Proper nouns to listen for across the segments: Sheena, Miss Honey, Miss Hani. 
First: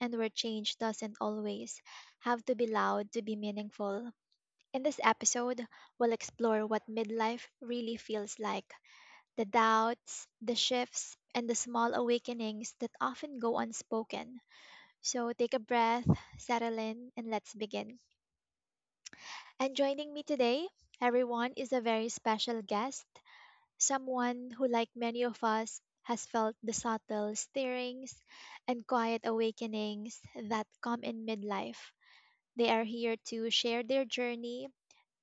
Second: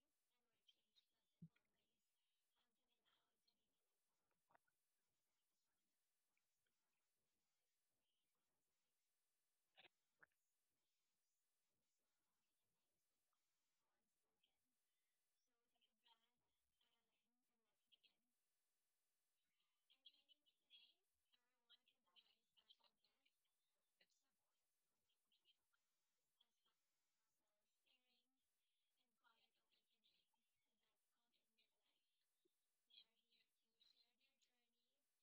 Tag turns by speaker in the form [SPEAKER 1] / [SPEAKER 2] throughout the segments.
[SPEAKER 1] and where change doesn't always have to be loud to be meaningful. In this episode, we'll explore what midlife really feels like, the doubts, the shifts, and the small awakenings that often go unspoken. So take a breath, settle in, and let's begin. And joining me today, everyone, is a very special guest, someone who, like many of us, has felt the subtle stirrings and quiet awakenings that come in midlife. They are here to share their journey,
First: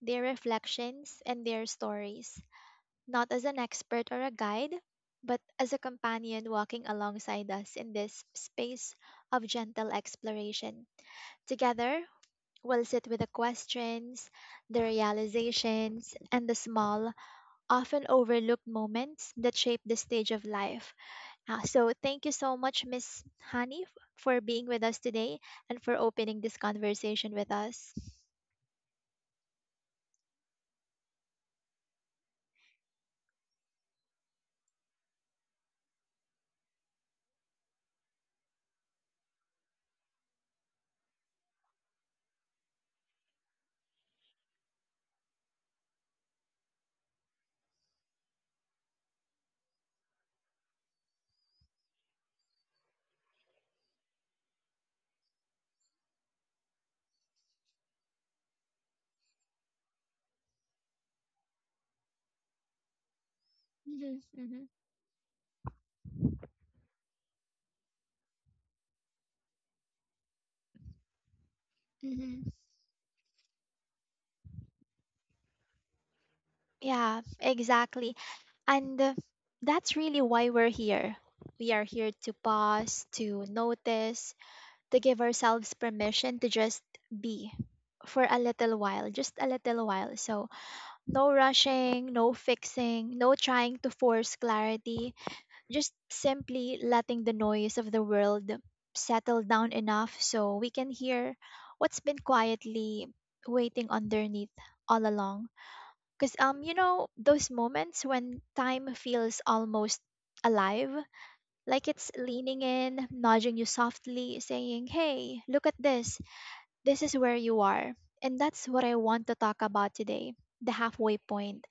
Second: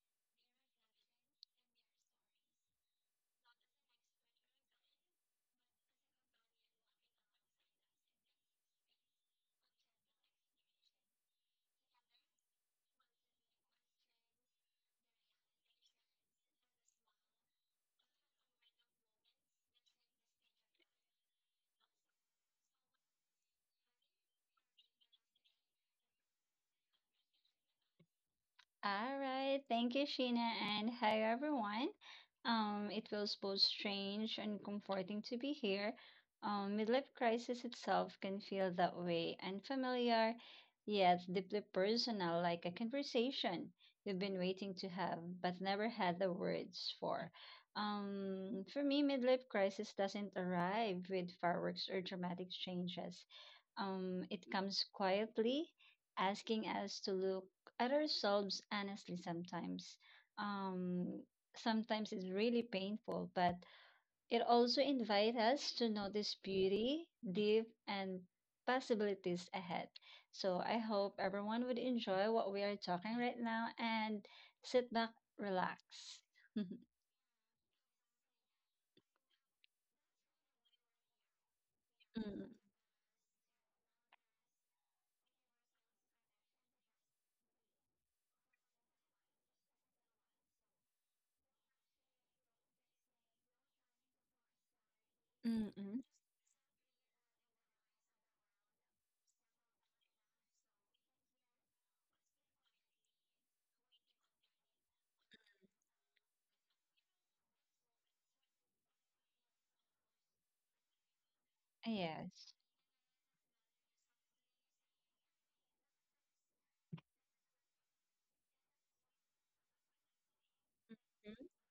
[SPEAKER 1] their reflections, and their stories, not as an expert or a guide, but as a companion walking alongside us in this space of gentle exploration. Together, we'll sit with the questions, the realizations, and the small, often overlooked moments that shape the stage of life. So, thank you so much, Miss Hani, for being with us today and for opening this conversation with us.
[SPEAKER 2] All right. Thank you, Sheena, and hi, everyone. It feels both strange and comforting to be here. Midlife crisis itself can feel that way, unfamiliar, yet deeply personal, like a conversation you've been waiting to have but never had the words for. For me, midlife crisis doesn't arrive with fireworks or dramatic changes. It comes quietly, asking us to look at ourselves honestly sometimes. Um, Sometimes it's really painful, but
[SPEAKER 1] Mhm,
[SPEAKER 2] it
[SPEAKER 1] mhm,
[SPEAKER 2] also invites us to notice beauty, deep, and possibilities ahead. So I hope everyone would enjoy
[SPEAKER 1] mhm.
[SPEAKER 2] what we are talking right now and sit back, relax.
[SPEAKER 1] Yeah, exactly. And that's really why we're here. We are here to
[SPEAKER 2] Mm-mm.
[SPEAKER 1] pause, to notice, to give ourselves permission to just be for a little while, just a little while. So, no rushing, no fixing, no trying to force clarity,
[SPEAKER 2] mm
[SPEAKER 1] just
[SPEAKER 2] mm.
[SPEAKER 1] simply letting the noise of the world settle down enough so we can hear what's been quietly waiting underneath all along. Because you know, those moments when time feels almost alive, like it's
[SPEAKER 2] Yes.
[SPEAKER 1] leaning in, nudging you softly, saying, hey, look at this, this is where you are. And that's what I want to talk about today, the halfway point,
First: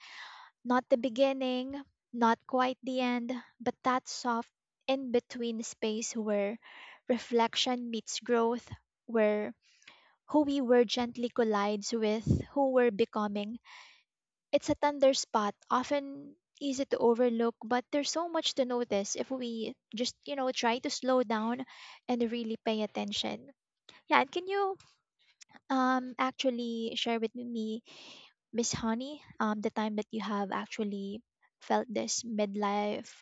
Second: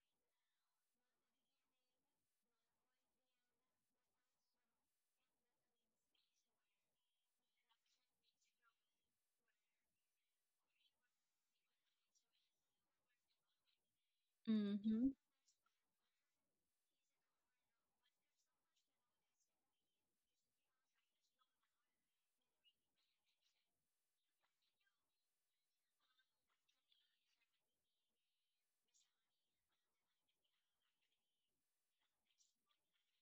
[SPEAKER 1] not the beginning, not quite the end, but that soft in between space where reflection meets growth, where who we were gently collides with who we're becoming. It's a
[SPEAKER 2] Mm-hmm.
[SPEAKER 1] tender spot, often easy to overlook, but there's so much to notice if we just, you know, try to slow down and really pay attention. Yeah, and can you actually share with me, Miss Honey, the time that you have actually felt this midlife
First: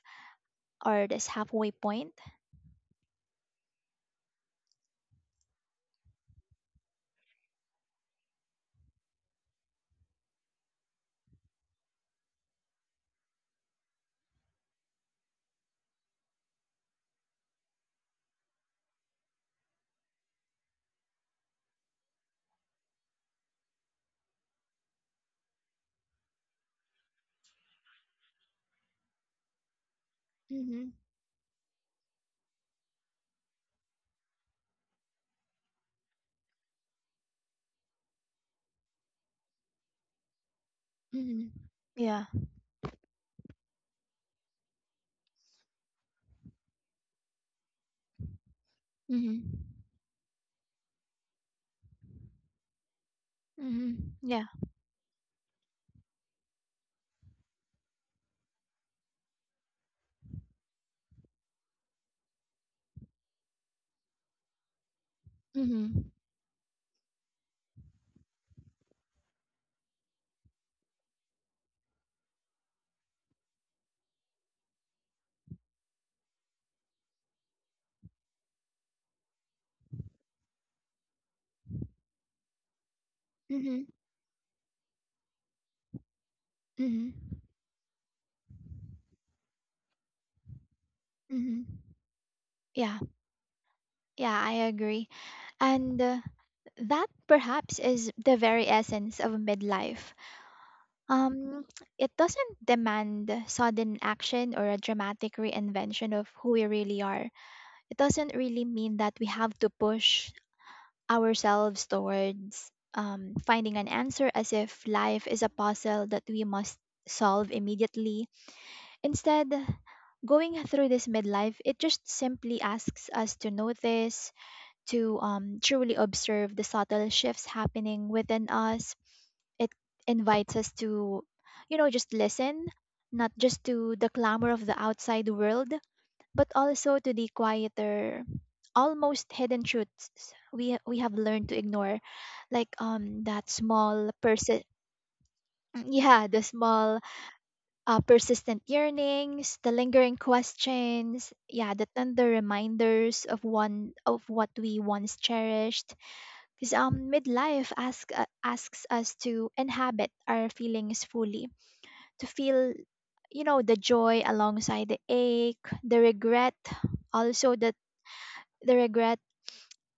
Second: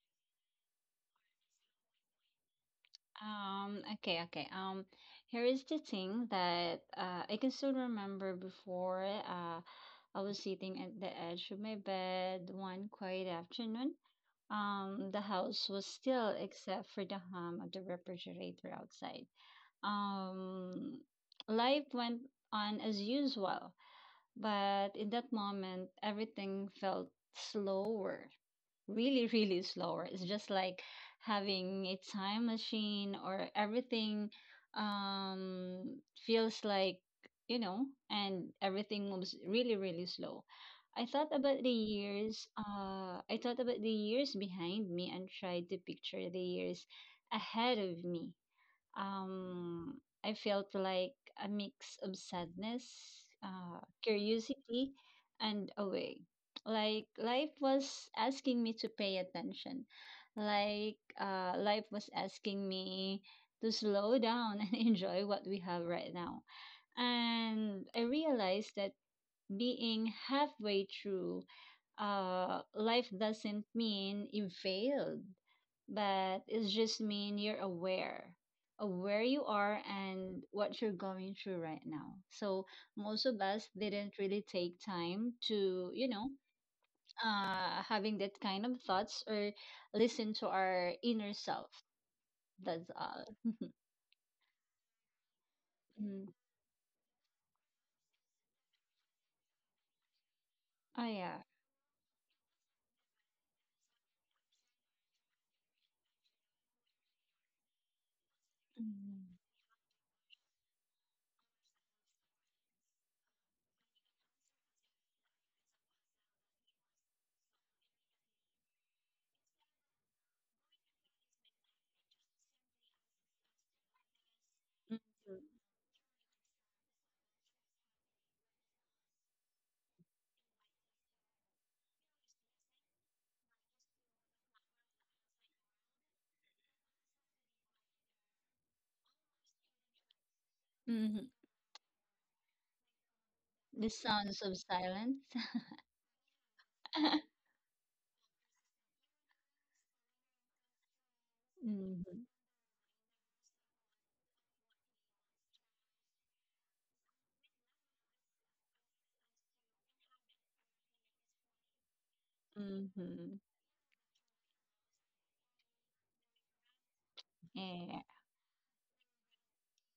[SPEAKER 1] or this halfway point.
[SPEAKER 2] Okay, okay. Here is the thing that I can still remember before I was sitting at the edge of my bed one quiet afternoon. The house was still except for the hum of the refrigerator outside. Um, Life went on as usual, but in that moment, everything felt slower, really really slower. It's just like
[SPEAKER 1] Mm-hmm.
[SPEAKER 2] having a time machine, or everything um feels like, you know, and everything moves really really slow. I thought
[SPEAKER 1] Mm-hmm.
[SPEAKER 2] about the
[SPEAKER 1] Yeah.
[SPEAKER 2] years, uh, I thought about the years behind me, and tried to picture the years ahead of me.
[SPEAKER 1] Mm-hmm.
[SPEAKER 2] um, I felt like a mix of sadness,
[SPEAKER 1] Mm-hmm. Yeah.
[SPEAKER 2] curiosity, and away. Like life was asking me to pay attention. Like life was asking me to slow down and enjoy what we have
[SPEAKER 1] Mm-hmm.
[SPEAKER 2] right now. And I realized that being halfway through life doesn't mean you failed, but it just mean you're aware of where you are and what you're going through right now. So most of us
[SPEAKER 1] Mm-hmm.
[SPEAKER 2] didn't really take time to, you know,
[SPEAKER 1] Mm-hmm.
[SPEAKER 2] having that kind of thoughts or listen to our inner
[SPEAKER 1] Mm-hmm.
[SPEAKER 2] self. That's
[SPEAKER 1] Yeah.
[SPEAKER 2] all.
[SPEAKER 1] Yeah, I agree. And
[SPEAKER 2] Mm.
[SPEAKER 1] that perhaps is the very essence of midlife.
[SPEAKER 2] Oh yeah.
[SPEAKER 1] Um, it doesn't demand sudden action or a dramatic reinvention of who we really are. It doesn't really mean that we
[SPEAKER 2] Mm-hmm.
[SPEAKER 1] have to push ourselves towards, finding an answer as if life is a puzzle that we must solve immediately. Instead, going through this midlife, it just simply asks us to notice, to, truly observe the subtle shifts happening within us. It invites us to, you know, just listen, not just to the clamor of the outside world, but also to the quieter, almost hidden truths we
[SPEAKER 2] Mm-hmm.
[SPEAKER 1] have
[SPEAKER 2] Mm-hmm.
[SPEAKER 1] learned to ignore, like that
[SPEAKER 2] The
[SPEAKER 1] small
[SPEAKER 2] sounds of
[SPEAKER 1] person.
[SPEAKER 2] silence.
[SPEAKER 1] Yeah, the small, persistent yearnings, the lingering questions, yeah, the
[SPEAKER 2] Mhm.
[SPEAKER 1] tender reminders of one of what we once cherished. Because midlife asks us to inhabit our feelings fully, to feel,
[SPEAKER 2] Mhm.
[SPEAKER 1] you know, the joy alongside the ache, the regret, also the
[SPEAKER 2] Yeah.
[SPEAKER 1] the regret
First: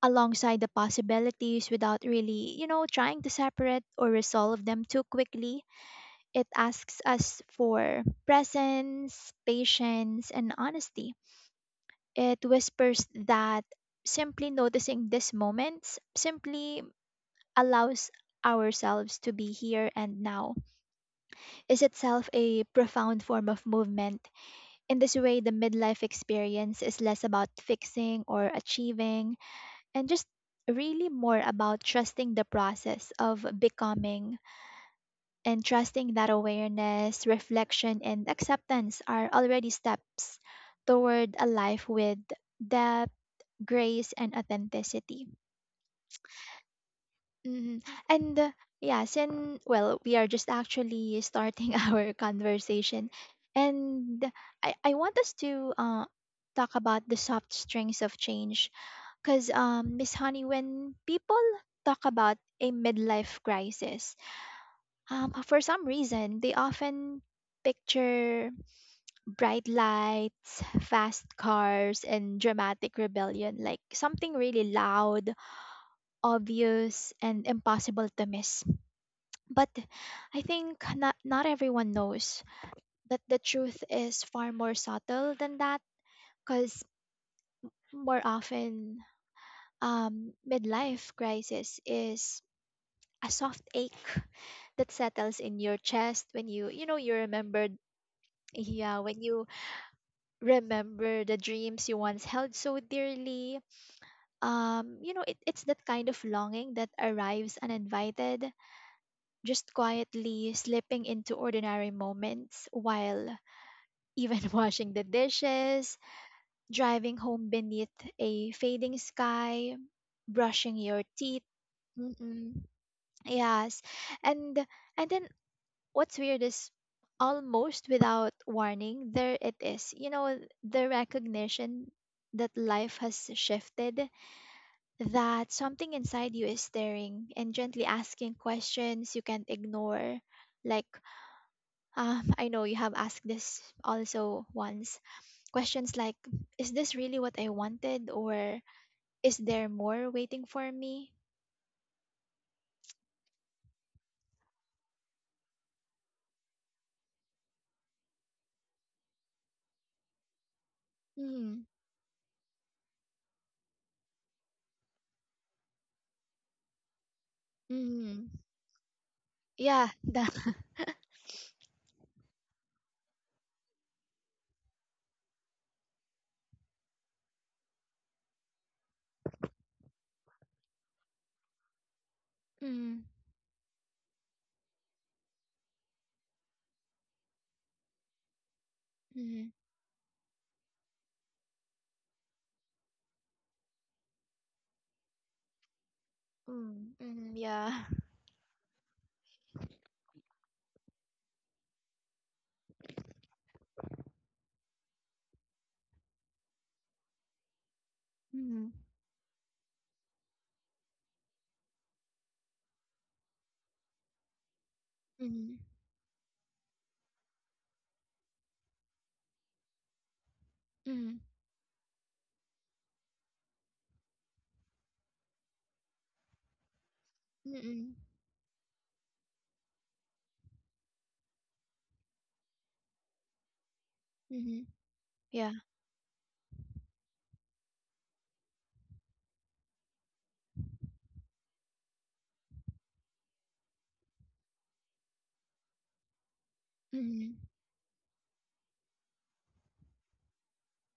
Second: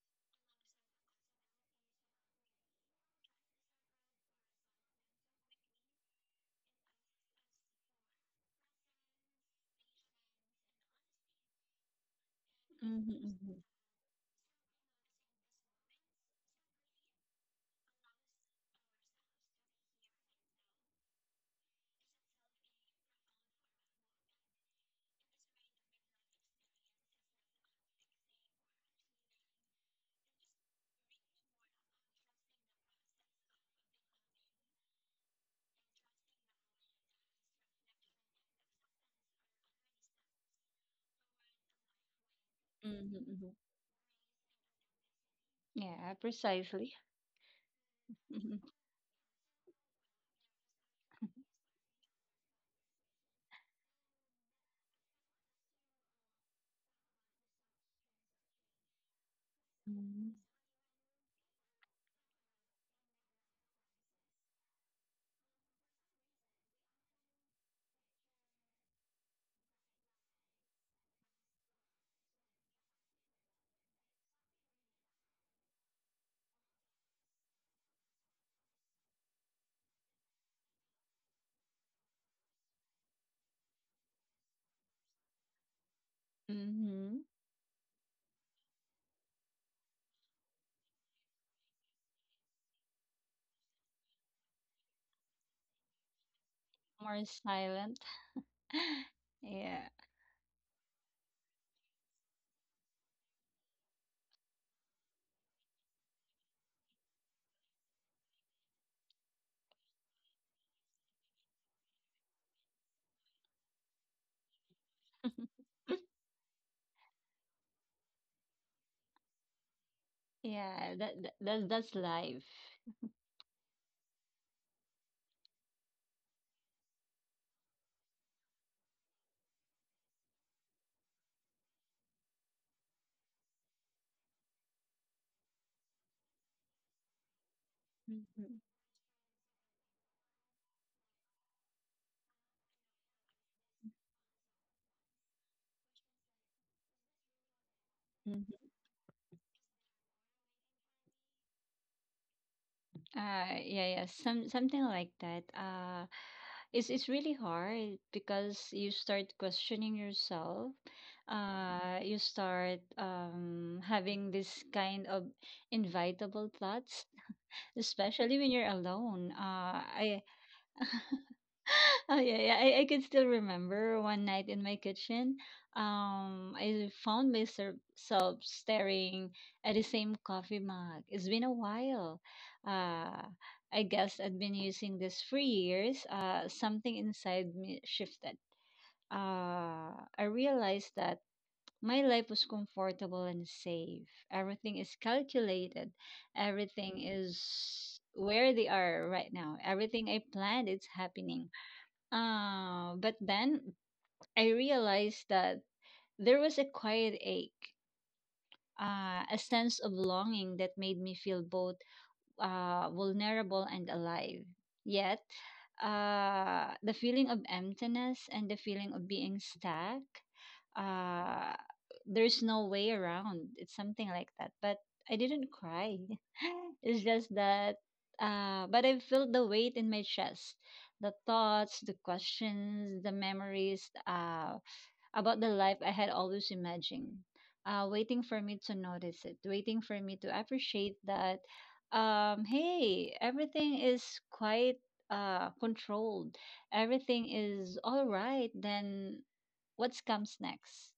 [SPEAKER 1] alongside the possibilities without really, you know, trying to separate or resolve them too quickly. It asks us for presence, patience, and honesty. It whispers
[SPEAKER 2] Mhm, mhm.
[SPEAKER 1] that simply noticing these moments, simply allows ourselves to be here and now, is itself a profound form of movement. In this way, the midlife experience is less about fixing or achieving and just really more about trusting the process of becoming, and trusting that awareness, reflection, and acceptance are already steps toward a life with depth,
[SPEAKER 2] Mhm, mhm.
[SPEAKER 1] grace, and authenticity.
[SPEAKER 2] Yeah, precisely.
[SPEAKER 1] Mhm. And
[SPEAKER 2] Mhm.
[SPEAKER 1] yes, and well, we are just actually starting our conversation. And I want us to talk about the soft strings of change. Because, Miss
[SPEAKER 2] Mhm.
[SPEAKER 1] Honey, when people talk about a midlife crisis, for some reason, they often picture bright lights, fast cars, and dramatic rebellion, like something really loud, obvious, and impossible to miss. But I think not everyone knows that the truth is far more subtle than that, because
[SPEAKER 2] Mm-hmm.
[SPEAKER 1] more often, midlife crisis is a soft ache that settles in your chest when you know, you
[SPEAKER 2] More
[SPEAKER 1] remember,
[SPEAKER 2] silent.
[SPEAKER 1] yeah, when you
[SPEAKER 2] Yeah.
[SPEAKER 1] remember the dreams you once held so dearly. You know, it, it's that kind of longing that arrives uninvited, just quietly slipping into ordinary moments while even washing the dishes, driving home beneath a fading sky, brushing
[SPEAKER 2] Yeah,
[SPEAKER 1] your
[SPEAKER 2] that, that
[SPEAKER 1] teeth.
[SPEAKER 2] that that's life.
[SPEAKER 1] Mm-mm. Yes. And and then what's weird is almost without warning, there it is. You know, the recognition that life has shifted, that something inside you is staring and gently asking
[SPEAKER 2] Mhm,
[SPEAKER 1] questions you can't ignore. Like, I know you have asked this also once. Questions like, is this really what I wanted? Or
[SPEAKER 2] mhm.
[SPEAKER 1] is there more waiting for me?
[SPEAKER 2] Yeah, yeah, some something like that. It's really hard because you start questioning yourself.
[SPEAKER 1] Mm,
[SPEAKER 2] You start having this kind of invitable thoughts,
[SPEAKER 1] mm,
[SPEAKER 2] especially when you're alone.
[SPEAKER 1] yeah,
[SPEAKER 2] I
[SPEAKER 1] that.
[SPEAKER 2] Oh yeah, yeah. I can still remember one night in my kitchen. I found myself staring at the same coffee mug. It's been a while.
[SPEAKER 1] Mm,
[SPEAKER 2] Uh, I guess I'd been using this for years. Something inside me shifted.
[SPEAKER 1] mm,
[SPEAKER 2] I realized that my life was comfortable and safe. Everything is calculated.
[SPEAKER 1] mm,
[SPEAKER 2] Everything
[SPEAKER 1] mm, yeah.
[SPEAKER 2] is where they are right now. Everything I planned, it's happening. But then I realized that there was a quiet ache,
[SPEAKER 1] Mhm.
[SPEAKER 2] a sense of longing that made me feel both vulnerable and alive. Yet,
[SPEAKER 1] Mhm.
[SPEAKER 2] the feeling of emptiness and the feeling of being stuck,
[SPEAKER 1] Mhm.
[SPEAKER 2] uh, there's no way around. It's something like that. But I didn't cry. It's just that,
[SPEAKER 1] Mm-mm.
[SPEAKER 2] but I felt the weight in my chest, the thoughts, the questions, the memories.
[SPEAKER 1] Mhm.
[SPEAKER 2] About the
[SPEAKER 1] Yeah.
[SPEAKER 2] life I had always imagined, waiting for me to notice it, waiting for me to appreciate that, hey, everything is quite controlled, everything
[SPEAKER 1] Mhm.
[SPEAKER 2] is all right, then what comes next?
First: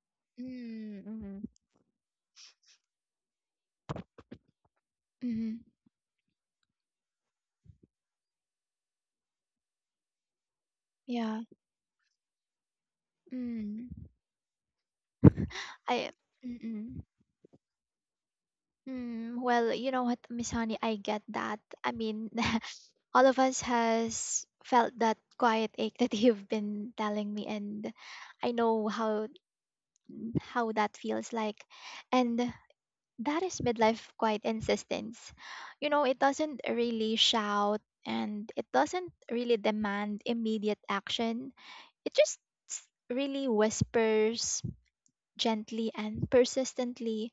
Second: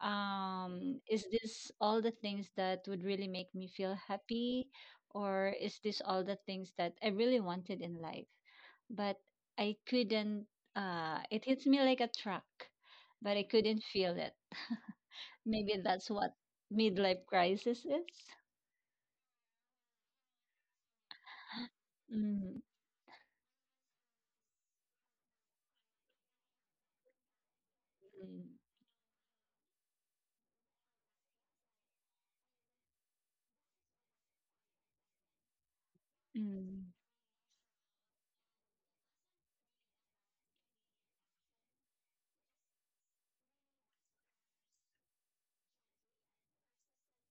[SPEAKER 1] Mm.
[SPEAKER 2] Is
[SPEAKER 1] Mhm.
[SPEAKER 2] this all the things that would really make me feel happy? Or
[SPEAKER 1] Mhm.
[SPEAKER 2] is this all the things that I really wanted in life? But I couldn't,
[SPEAKER 1] Yeah.
[SPEAKER 2] it hits me like a truck, but I couldn't
[SPEAKER 1] Mm.
[SPEAKER 2] feel it. Maybe
[SPEAKER 1] I.
[SPEAKER 2] that's what
[SPEAKER 1] Mm-mm.
[SPEAKER 2] midlife crisis is.
[SPEAKER 1] Mm. Well, you know what, Miss Honey, I get that. I mean,
[SPEAKER 2] Mm-hmm.
[SPEAKER 1] all of us has felt that quiet ache that you've been telling me, and I know how that feels like. And that is midlife quite insistence. You know, it doesn't
[SPEAKER 2] Mm-hmm.
[SPEAKER 1] really shout and it doesn't really demand immediate action. It just really whispers gently and persistently,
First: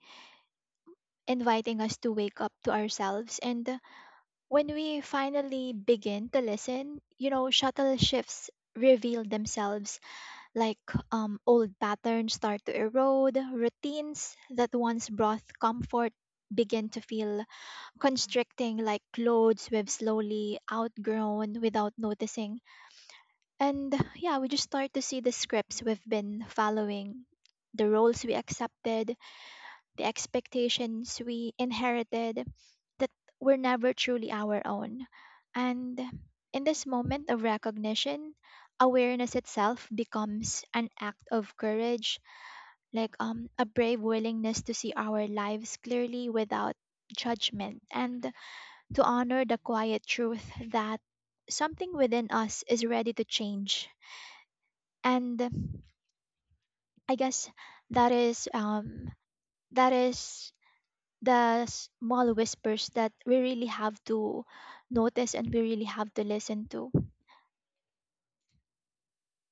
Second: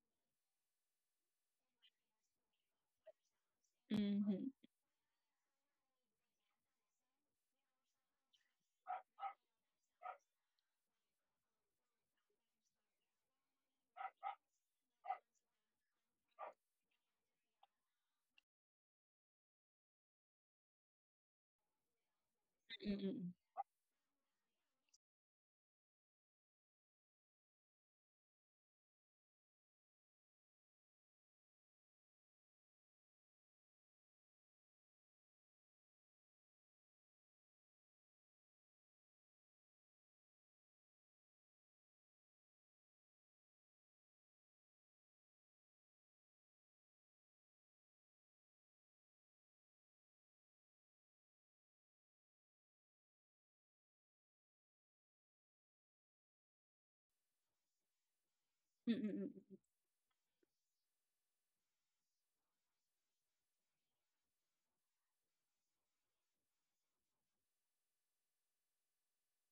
[SPEAKER 1] inviting us to wake up to ourselves. And when we finally begin to listen, you know, shuttle shifts reveal themselves, like old patterns start to erode, routines that once brought comfort begin to feel constricting, like clothes we've slowly outgrown without noticing.
[SPEAKER 2] Mm-hmm.
[SPEAKER 1] And yeah, we just start to see the scripts we've been following, the roles we accepted, the expectations we inherited that were never truly our own. And in this moment of recognition, awareness itself becomes an act of courage, like a brave willingness to see our lives clearly without judgment. And to honor the quiet truth that something within us is ready to change. And I guess that is
[SPEAKER 2] Mm-hmm.
[SPEAKER 1] that is the small whispers that we really have to notice and we really have to listen to.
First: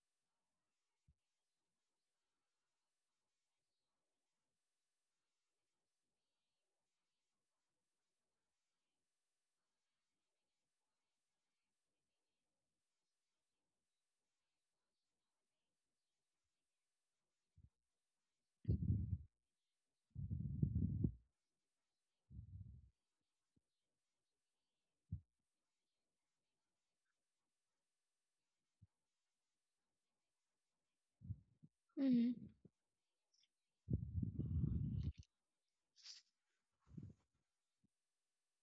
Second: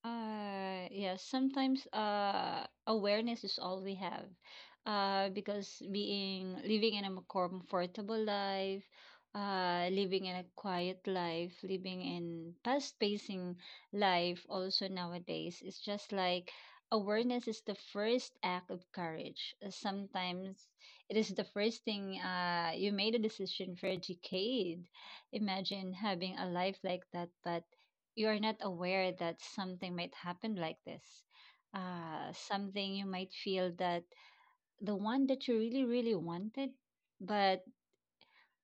[SPEAKER 2] Yeah, sometimes awareness is all we have. Because being living in a mo- comfortable life, living in a quiet life, living in fast-pacing life also nowadays, it's just like awareness is the first act of courage. Sometimes it is the first thing you made a decision for a decade. Imagine having a life like that, but you are not aware that something might happen like this.
[SPEAKER 1] Mm,
[SPEAKER 2] Something you might feel that the one that you really, really wanted, but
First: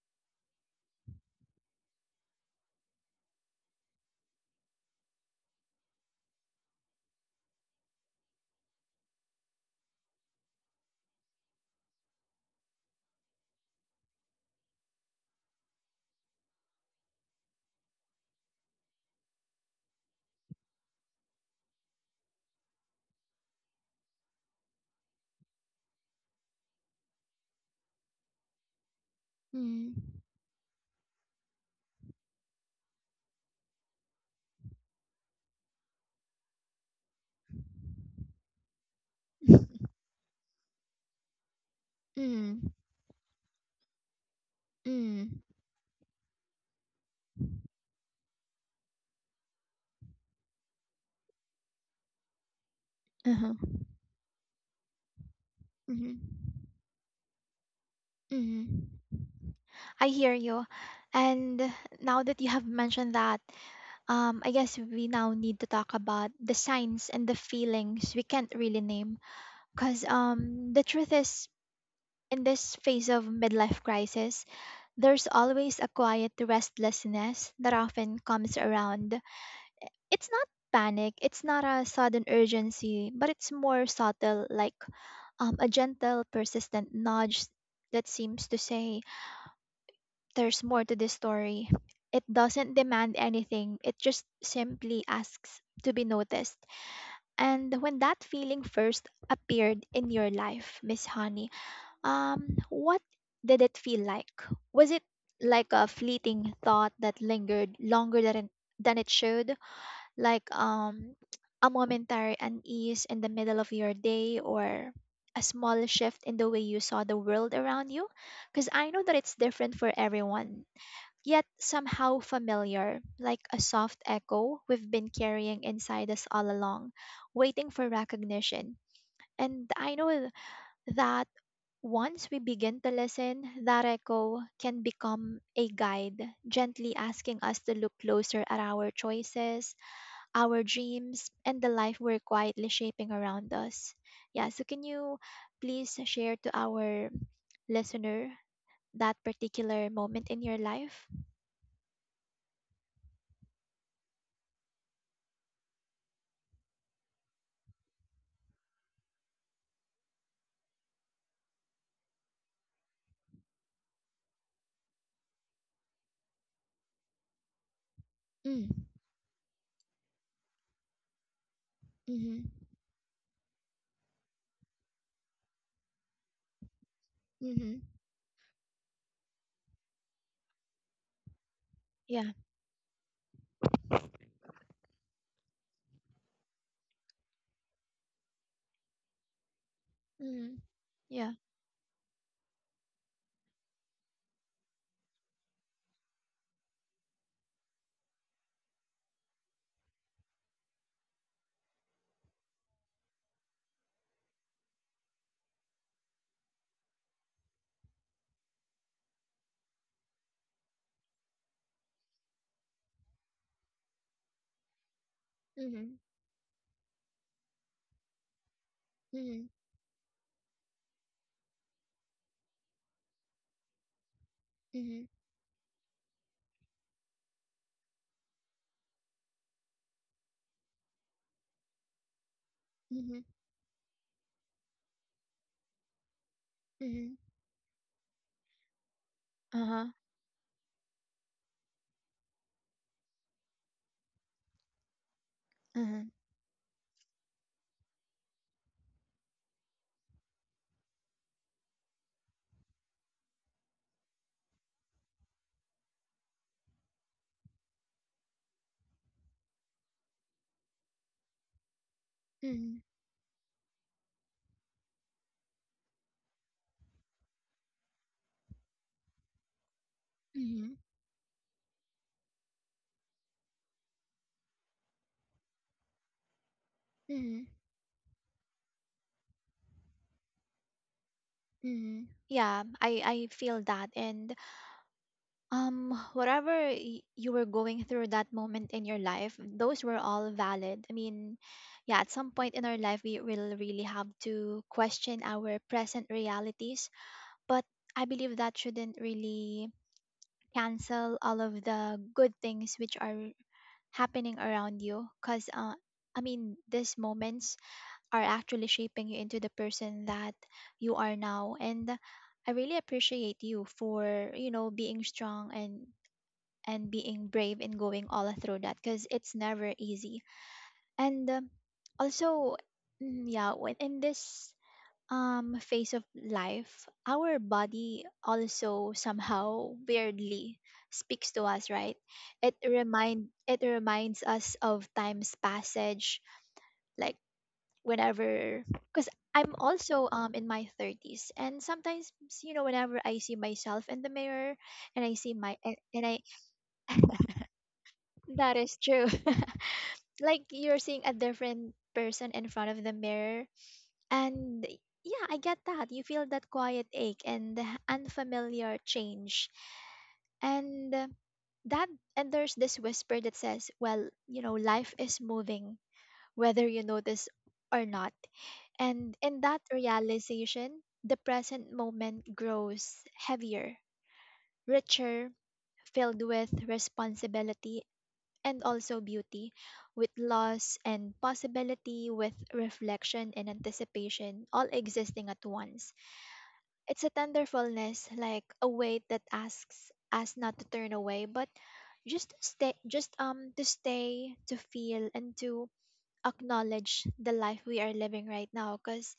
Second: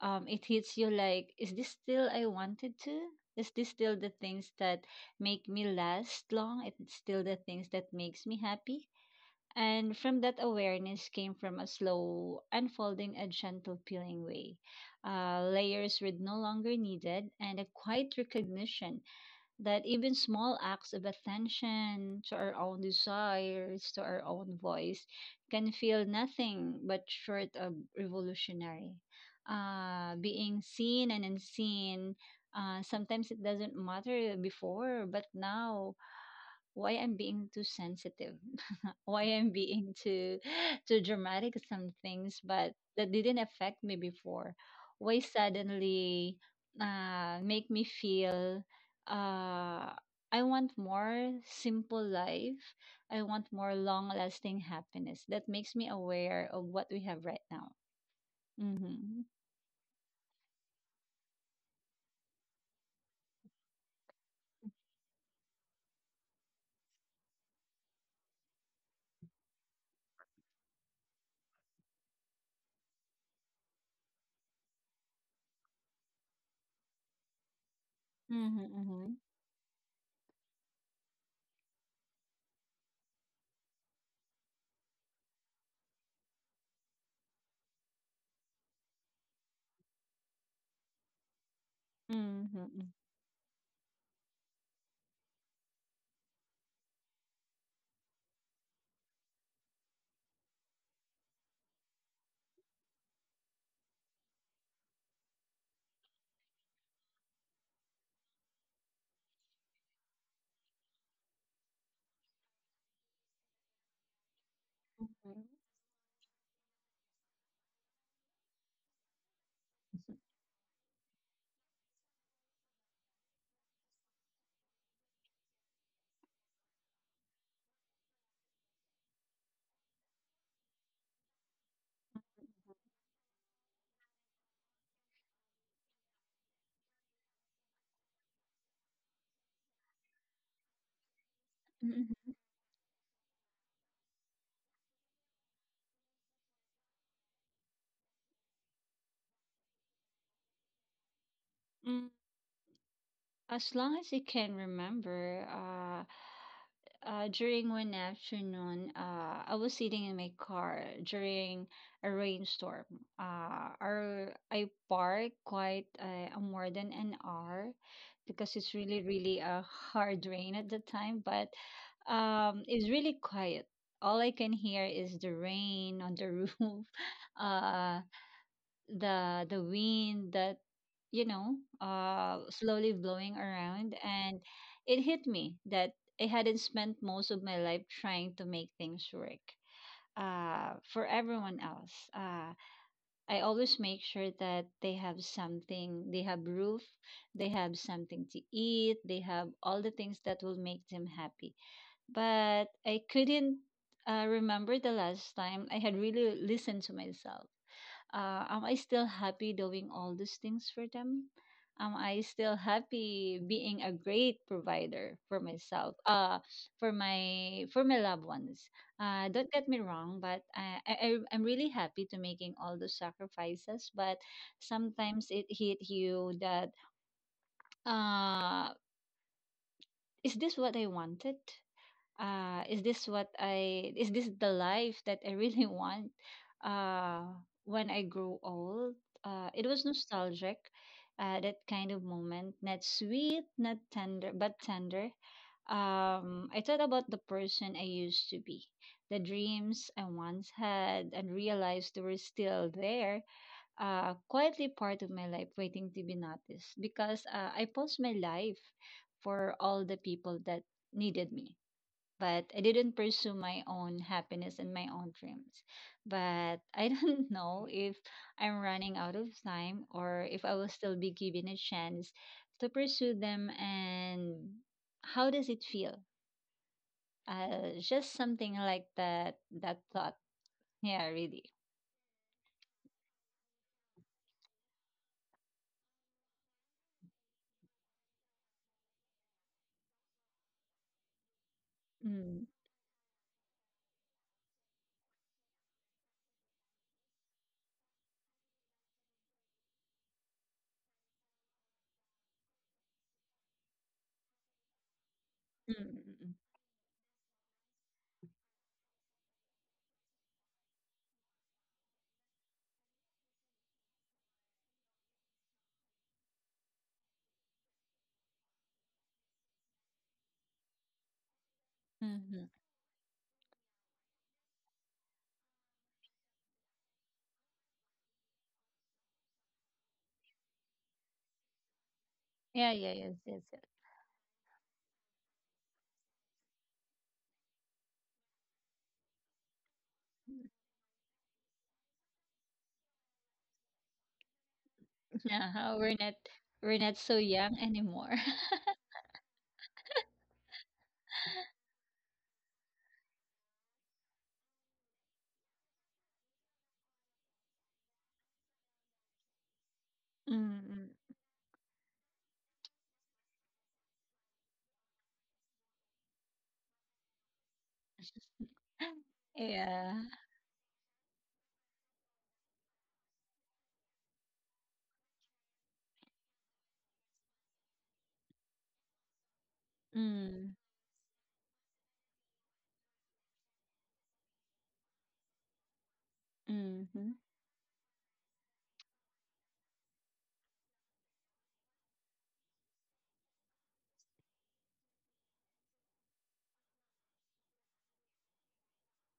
[SPEAKER 2] it hits you like, is this still I wanted to? Is this still the things that make me last long? It's still the things that makes me happy. And from that awareness came from a slow unfolding, a gentle peeling way. Layers were no longer needed, and a quiet recognition that even small acts of attention to our own desires, to our own voice, can feel nothing but short of revolutionary.
[SPEAKER 1] mm,
[SPEAKER 2] Being seen and unseen, sometimes it doesn't matter before, but now why I'm being too sensitive, why I'm being too too dramatic some things,
[SPEAKER 1] mm,
[SPEAKER 2] but that didn't affect me before. Why
[SPEAKER 1] mm,
[SPEAKER 2] suddenly make me feel uh I want more simple life. I
[SPEAKER 1] uh-huh,
[SPEAKER 2] want more long lasting happiness. That makes me
[SPEAKER 1] mhm,
[SPEAKER 2] aware of what we have right now.
[SPEAKER 1] mhm.
[SPEAKER 2] Mm-hmm.
[SPEAKER 1] I hear you. And now that you have mentioned that, I guess we now need to talk about the signs and the feelings we can't really name. Because the truth is, in this phase of midlife crisis, there's always a quiet restlessness that often comes
[SPEAKER 2] Mm-hmm.
[SPEAKER 1] around. It's not panic, it's not a sudden urgency, but it's more subtle, like a gentle, persistent nudge that seems to say, there's more to this story. It
[SPEAKER 2] Mm-hmm.
[SPEAKER 1] doesn't
[SPEAKER 2] Mm-hmm.
[SPEAKER 1] demand anything, it just simply asks to be noticed. And when that feeling first appeared in your life, Miss Honey, what did it feel like? Was it like a fleeting thought that lingered longer than than it should? Like a momentary unease in the middle of your day, or a
[SPEAKER 2] Mm-hmm.
[SPEAKER 1] small shift in the way you saw the world around you? Because I know that it's different for everyone, yet somehow familiar, like a soft echo we've been carrying inside us all along, waiting for recognition. And I know that once we begin to listen, that echo can become a guide, gently asking us to look closer at our choices, our dreams, and the life we're
[SPEAKER 2] Mm-hmm.
[SPEAKER 1] quietly shaping around us. Yeah, so can you please share to our listener that particular moment in your life?
[SPEAKER 2] Mm-hmm. As long as you can remember, during one afternoon, I was sitting in my car during a rainstorm. I parked quite more than an hour because
[SPEAKER 1] Mm,
[SPEAKER 2] it's really, really a hard rain at the time, but
[SPEAKER 1] mm-hmm.
[SPEAKER 2] it's really quiet. All I can hear is the rain on the roof,
[SPEAKER 1] Mhm.
[SPEAKER 2] uh, the wind that, you know,
[SPEAKER 1] Yeah.
[SPEAKER 2] slowly blowing around, and it hit me that I hadn't spent most of my life trying to make things work
[SPEAKER 1] Mhm.
[SPEAKER 2] for
[SPEAKER 1] Yeah.
[SPEAKER 2] everyone else. I always make sure that they have something, they have roof, they have something to eat, they have all the things that will make them happy, but I couldn't remember the last time I had really listened to myself. Am I still happy doing all those things for them? Am I still happy being a great provider for
[SPEAKER 1] Mhm.
[SPEAKER 2] myself, for my loved ones?
[SPEAKER 1] Mhm.
[SPEAKER 2] Don't get me wrong, but I'm really happy to making all those sacrifices. But
[SPEAKER 1] Mhm.
[SPEAKER 2] sometimes it hit you that uh, is this what I wanted? Is this
[SPEAKER 1] Mhm.
[SPEAKER 2] the life that I really want
[SPEAKER 1] Mhm.
[SPEAKER 2] uh when I grow old? It was
[SPEAKER 1] Uh-huh.
[SPEAKER 2] nostalgic, that kind of moment. Not sweet, not tender, but tender.
[SPEAKER 1] Uh-huh.
[SPEAKER 2] I thought about the person I used to be, the dreams I once had, and realized they were still there, quietly part of my life, waiting to be noticed, because I paused my life for all the people that needed me, but I
[SPEAKER 1] Mhm.
[SPEAKER 2] didn't pursue my own happiness and my own dreams. But I don't know if I'm running out of time or if I will
[SPEAKER 1] Mhm.
[SPEAKER 2] still be given a chance to pursue them, and how does it feel?
[SPEAKER 1] Mhm.
[SPEAKER 2] Just something like that, that thought. Yeah, really.
[SPEAKER 1] Mhm. Yeah, I feel that, and whatever you were going through that moment in your life, those were all valid. I mean, yeah, at some
[SPEAKER 2] Mm,
[SPEAKER 1] point in our life we will really have to question our present realities, but I believe that shouldn't really cancel all of the good things which are happening around you, because I
[SPEAKER 2] mm,
[SPEAKER 1] mean, these moments are actually shaping you into the person that you are now, and I really appreciate you for, you know, being strong and being brave in going all through that, because it's never easy. And
[SPEAKER 2] mm-hmm.
[SPEAKER 1] also yeah, within this phase of life, our body also somehow weirdly speaks to us, right? it
[SPEAKER 2] Yeah, yeah, yes,
[SPEAKER 1] remind
[SPEAKER 2] yes,
[SPEAKER 1] it reminds us of time's passage, like whenever, because I'm also
[SPEAKER 2] yes.
[SPEAKER 1] in my 30s, and sometimes, you know, whenever I see myself in the mirror and I see
[SPEAKER 2] Yeah,
[SPEAKER 1] my
[SPEAKER 2] how
[SPEAKER 1] and I
[SPEAKER 2] we're not so young anymore.
[SPEAKER 1] that is true. Like you're seeing a different person in front of the mirror. And yeah, I get that. You feel that quiet ache and the unfamiliar change.
[SPEAKER 2] Mm
[SPEAKER 1] And uh, that and there's this whisper that says, well, you know, life is moving whether you notice or not. And in that
[SPEAKER 2] mm.
[SPEAKER 1] realization, the present moment grows heavier, richer, filled with responsibility and also beauty, with
[SPEAKER 2] Yeah.
[SPEAKER 1] loss and possibility, with reflection and anticipation, all existing at once. It's a
[SPEAKER 2] Mm-hmm.
[SPEAKER 1] tenderfulness, like a weight that asks us not to turn away, but just to stay, just to stay, to feel, and to acknowledge the life we are living right now. Cause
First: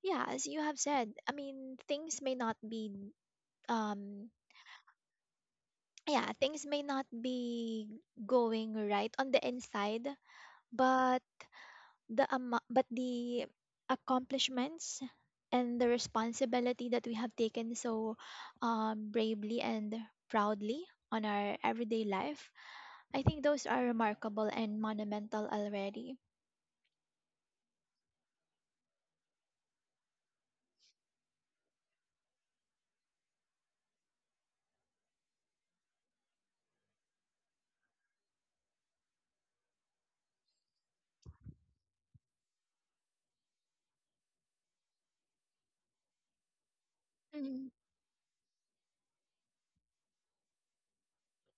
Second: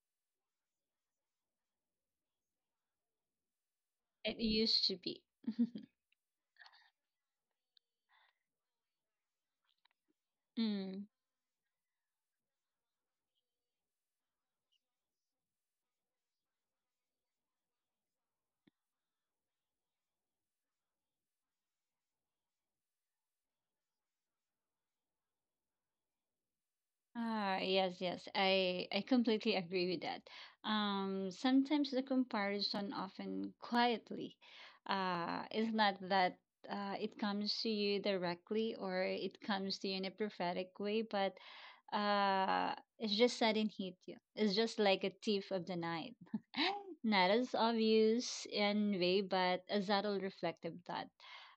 [SPEAKER 1] yeah, as you have said, I mean things may not be um
[SPEAKER 2] It used to be.
[SPEAKER 1] yeah things may not be going right on the inside,
[SPEAKER 2] Mm.
[SPEAKER 1] but the accomplishments and the responsibility that we have taken so bravely and proudly on our everyday life, I think those are remarkable and monumental already.
[SPEAKER 2] Ah, yes, yes. I completely agree with that. Sometimes the comparison often quietly, is not that it comes to you directly or it comes to you in a prophetic way, but Uh, it's just sudden hit you. It's just like a thief of the night. Not as
[SPEAKER 1] Mm-hmm.
[SPEAKER 2] obvious in way, but a subtle reflective thought.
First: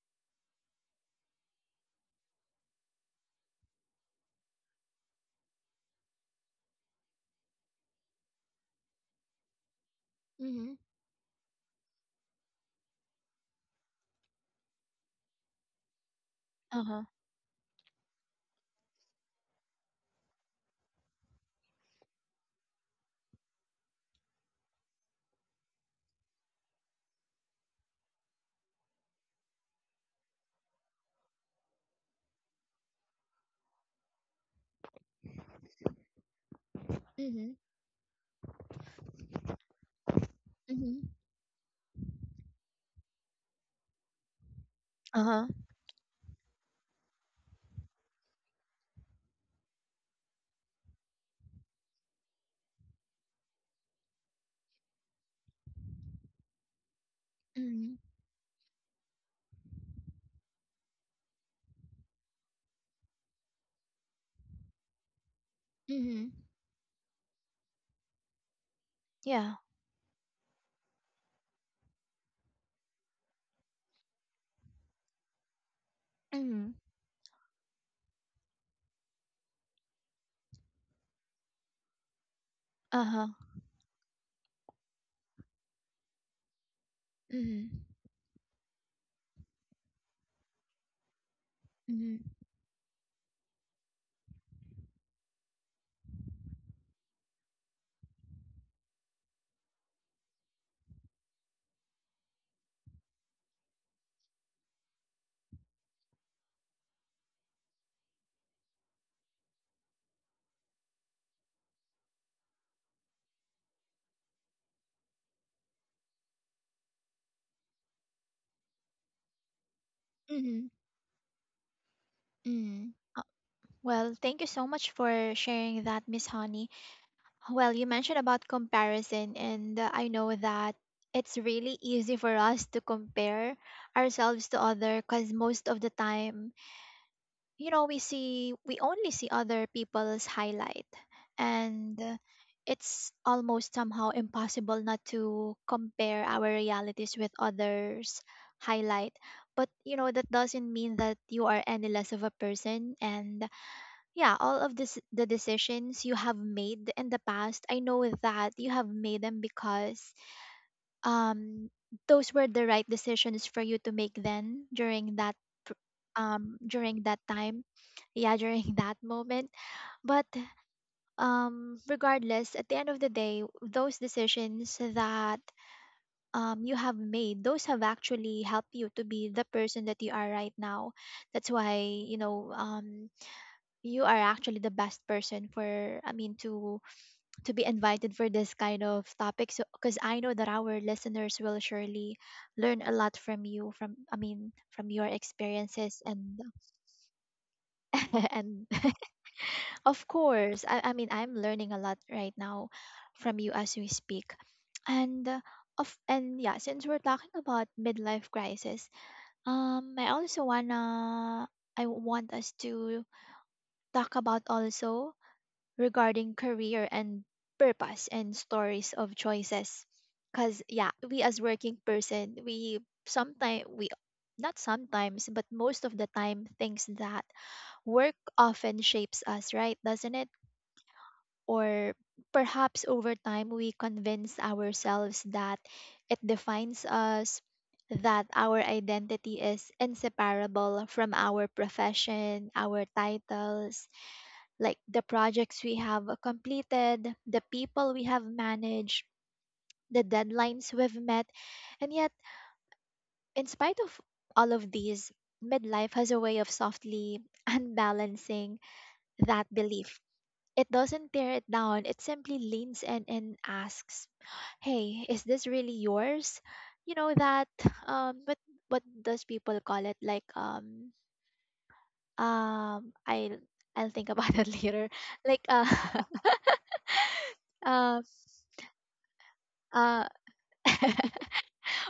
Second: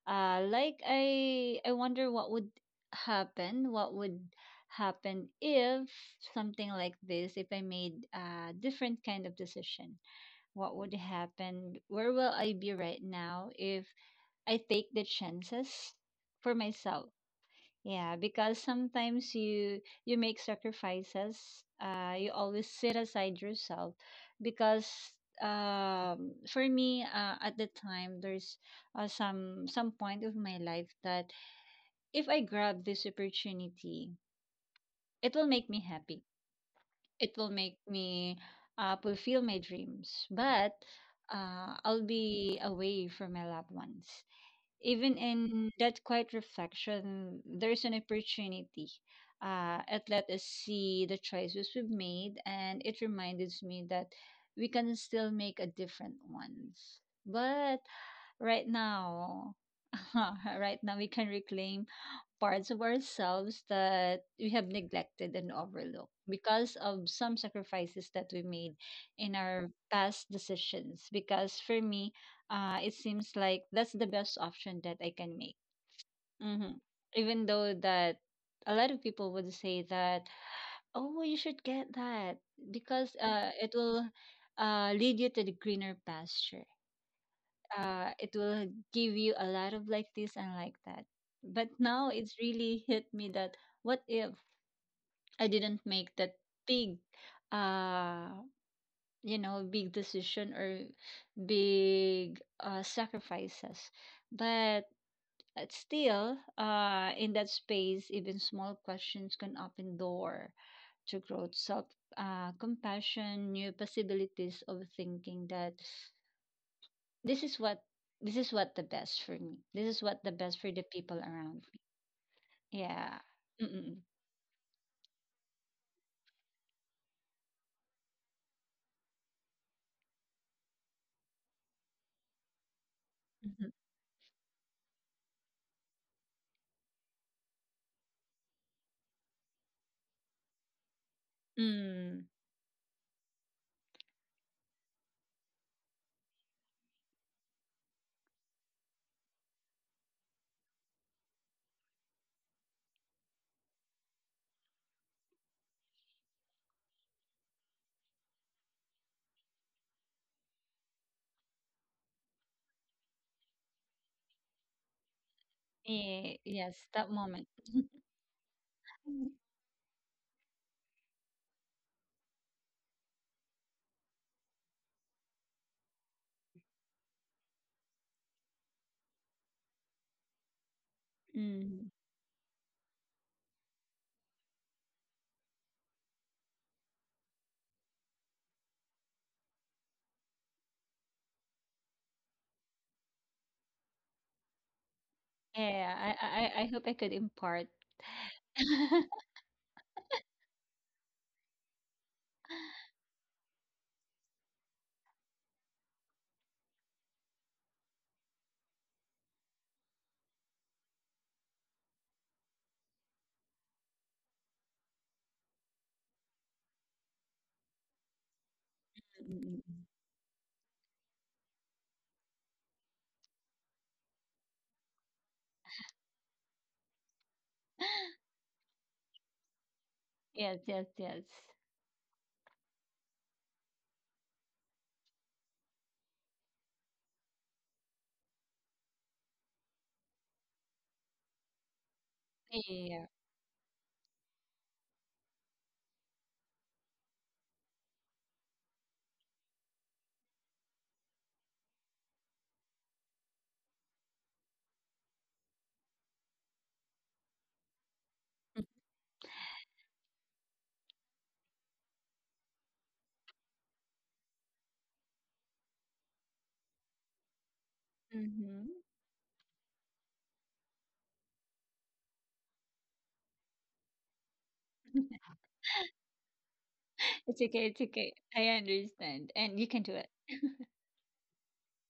[SPEAKER 2] Like I wonder what would happen. What would happen if something like this? If I made a different kind of decision,
[SPEAKER 1] Mm-hmm.
[SPEAKER 2] what would happen? Where will I be right now if I take the chances for
[SPEAKER 1] Uh-huh.
[SPEAKER 2] myself? Yeah, because sometimes you make sacrifices. You always set aside yourself because for me at the time there's some point of my life that if I grab this opportunity, it will make me happy. It will
[SPEAKER 1] Mm-hmm.
[SPEAKER 2] make me fulfill my dreams, but
[SPEAKER 1] Mm-hmm.
[SPEAKER 2] I'll be away from my loved ones. Even
[SPEAKER 1] Uh-huh.
[SPEAKER 2] in that quiet reflection, there's an opportunity. It let us see the choices we've made, and it reminded me that we can still make a different ones. But
[SPEAKER 1] Mm-hmm.
[SPEAKER 2] right now, right now, we can reclaim parts of ourselves that we have neglected and overlooked
[SPEAKER 1] Mm-hmm.
[SPEAKER 2] because of some sacrifices that we made in
[SPEAKER 1] Yeah.
[SPEAKER 2] our past decisions. Because for me, it seems like that's the best option that I can make.
[SPEAKER 1] Mm-hmm.
[SPEAKER 2] Hmm. Even though that a lot of people would say that, oh, you should get that, because
[SPEAKER 1] Uh-huh.
[SPEAKER 2] it will lead you to the greener pasture.
[SPEAKER 1] Mm-hmm.
[SPEAKER 2] It will give you a lot of like this and like that. But now
[SPEAKER 1] Mm-hmm.
[SPEAKER 2] it's really hit me that what if I didn't make that big, uh, you know, big decision or big sacrifices? But still, in that space, even small questions can open door to growth, self compassion, new possibilities of thinking that This is what this is what the best for me. This is what the best
[SPEAKER 1] Mm-hmm.
[SPEAKER 2] for the people around me.
[SPEAKER 1] Mm-hmm.
[SPEAKER 2] Yeah. Mm-mm.
[SPEAKER 1] Well, thank you so much for sharing that, Miss Honey. Well, you mentioned about comparison, and I know that it's really easy for us to compare
[SPEAKER 2] Mhm.
[SPEAKER 1] ourselves to other because most of the time, you know, we only see other people's highlight, and
[SPEAKER 2] Mm.
[SPEAKER 1] it's almost somehow impossible not to compare our realities with others' highlight. But you know, that doesn't mean that you are any less of a person, and yeah, all of this, the decisions you have made in the past, I know that you have made them because um those were the right decisions for you to make then during that pr-
[SPEAKER 2] Yeah, yes,
[SPEAKER 1] during
[SPEAKER 2] that
[SPEAKER 1] that
[SPEAKER 2] moment.
[SPEAKER 1] time, yeah, during that moment, but regardless, at the end of the day, those decisions that you have made, those have actually helped you to be the person that you are right now. That's why,
[SPEAKER 2] Mm.
[SPEAKER 1] you know, you are actually the best person for, I mean, to be invited for this kind of topic. So because I know that our listeners will surely learn a lot from you, from, I mean, from your experiences
[SPEAKER 2] Yeah,
[SPEAKER 1] and
[SPEAKER 2] I hope I could impart.
[SPEAKER 1] and of course I mean I'm learning a lot right now from you as we speak. And of and yeah, since we're talking about midlife crisis, I also wanna, I want us to talk about also regarding career and purpose and stories of
[SPEAKER 2] Mm,
[SPEAKER 1] choices, because yeah, we as working person, we not sometimes but most of the time thinks that work often shapes us, right, doesn't it?
[SPEAKER 2] yes, yes, yes.
[SPEAKER 1] Or perhaps over time we convince ourselves that it defines us, that our identity is inseparable from our profession, our
[SPEAKER 2] Yeah.
[SPEAKER 1] titles, like the projects we have completed, the people we have managed, the deadlines we've met. And yet, in spite of all of these, midlife has a way of softly unbalancing that belief. It doesn't tear it down, it simply leans in and asks, hey, is this really yours? You know, that, um, what,
[SPEAKER 2] Mm-hmm.
[SPEAKER 1] what does people call it? Like, um, I, will I'll think about it later. Like,
[SPEAKER 2] It's okay, it's
[SPEAKER 1] uh,
[SPEAKER 2] okay. I understand. And you can do
[SPEAKER 1] uh,
[SPEAKER 2] it.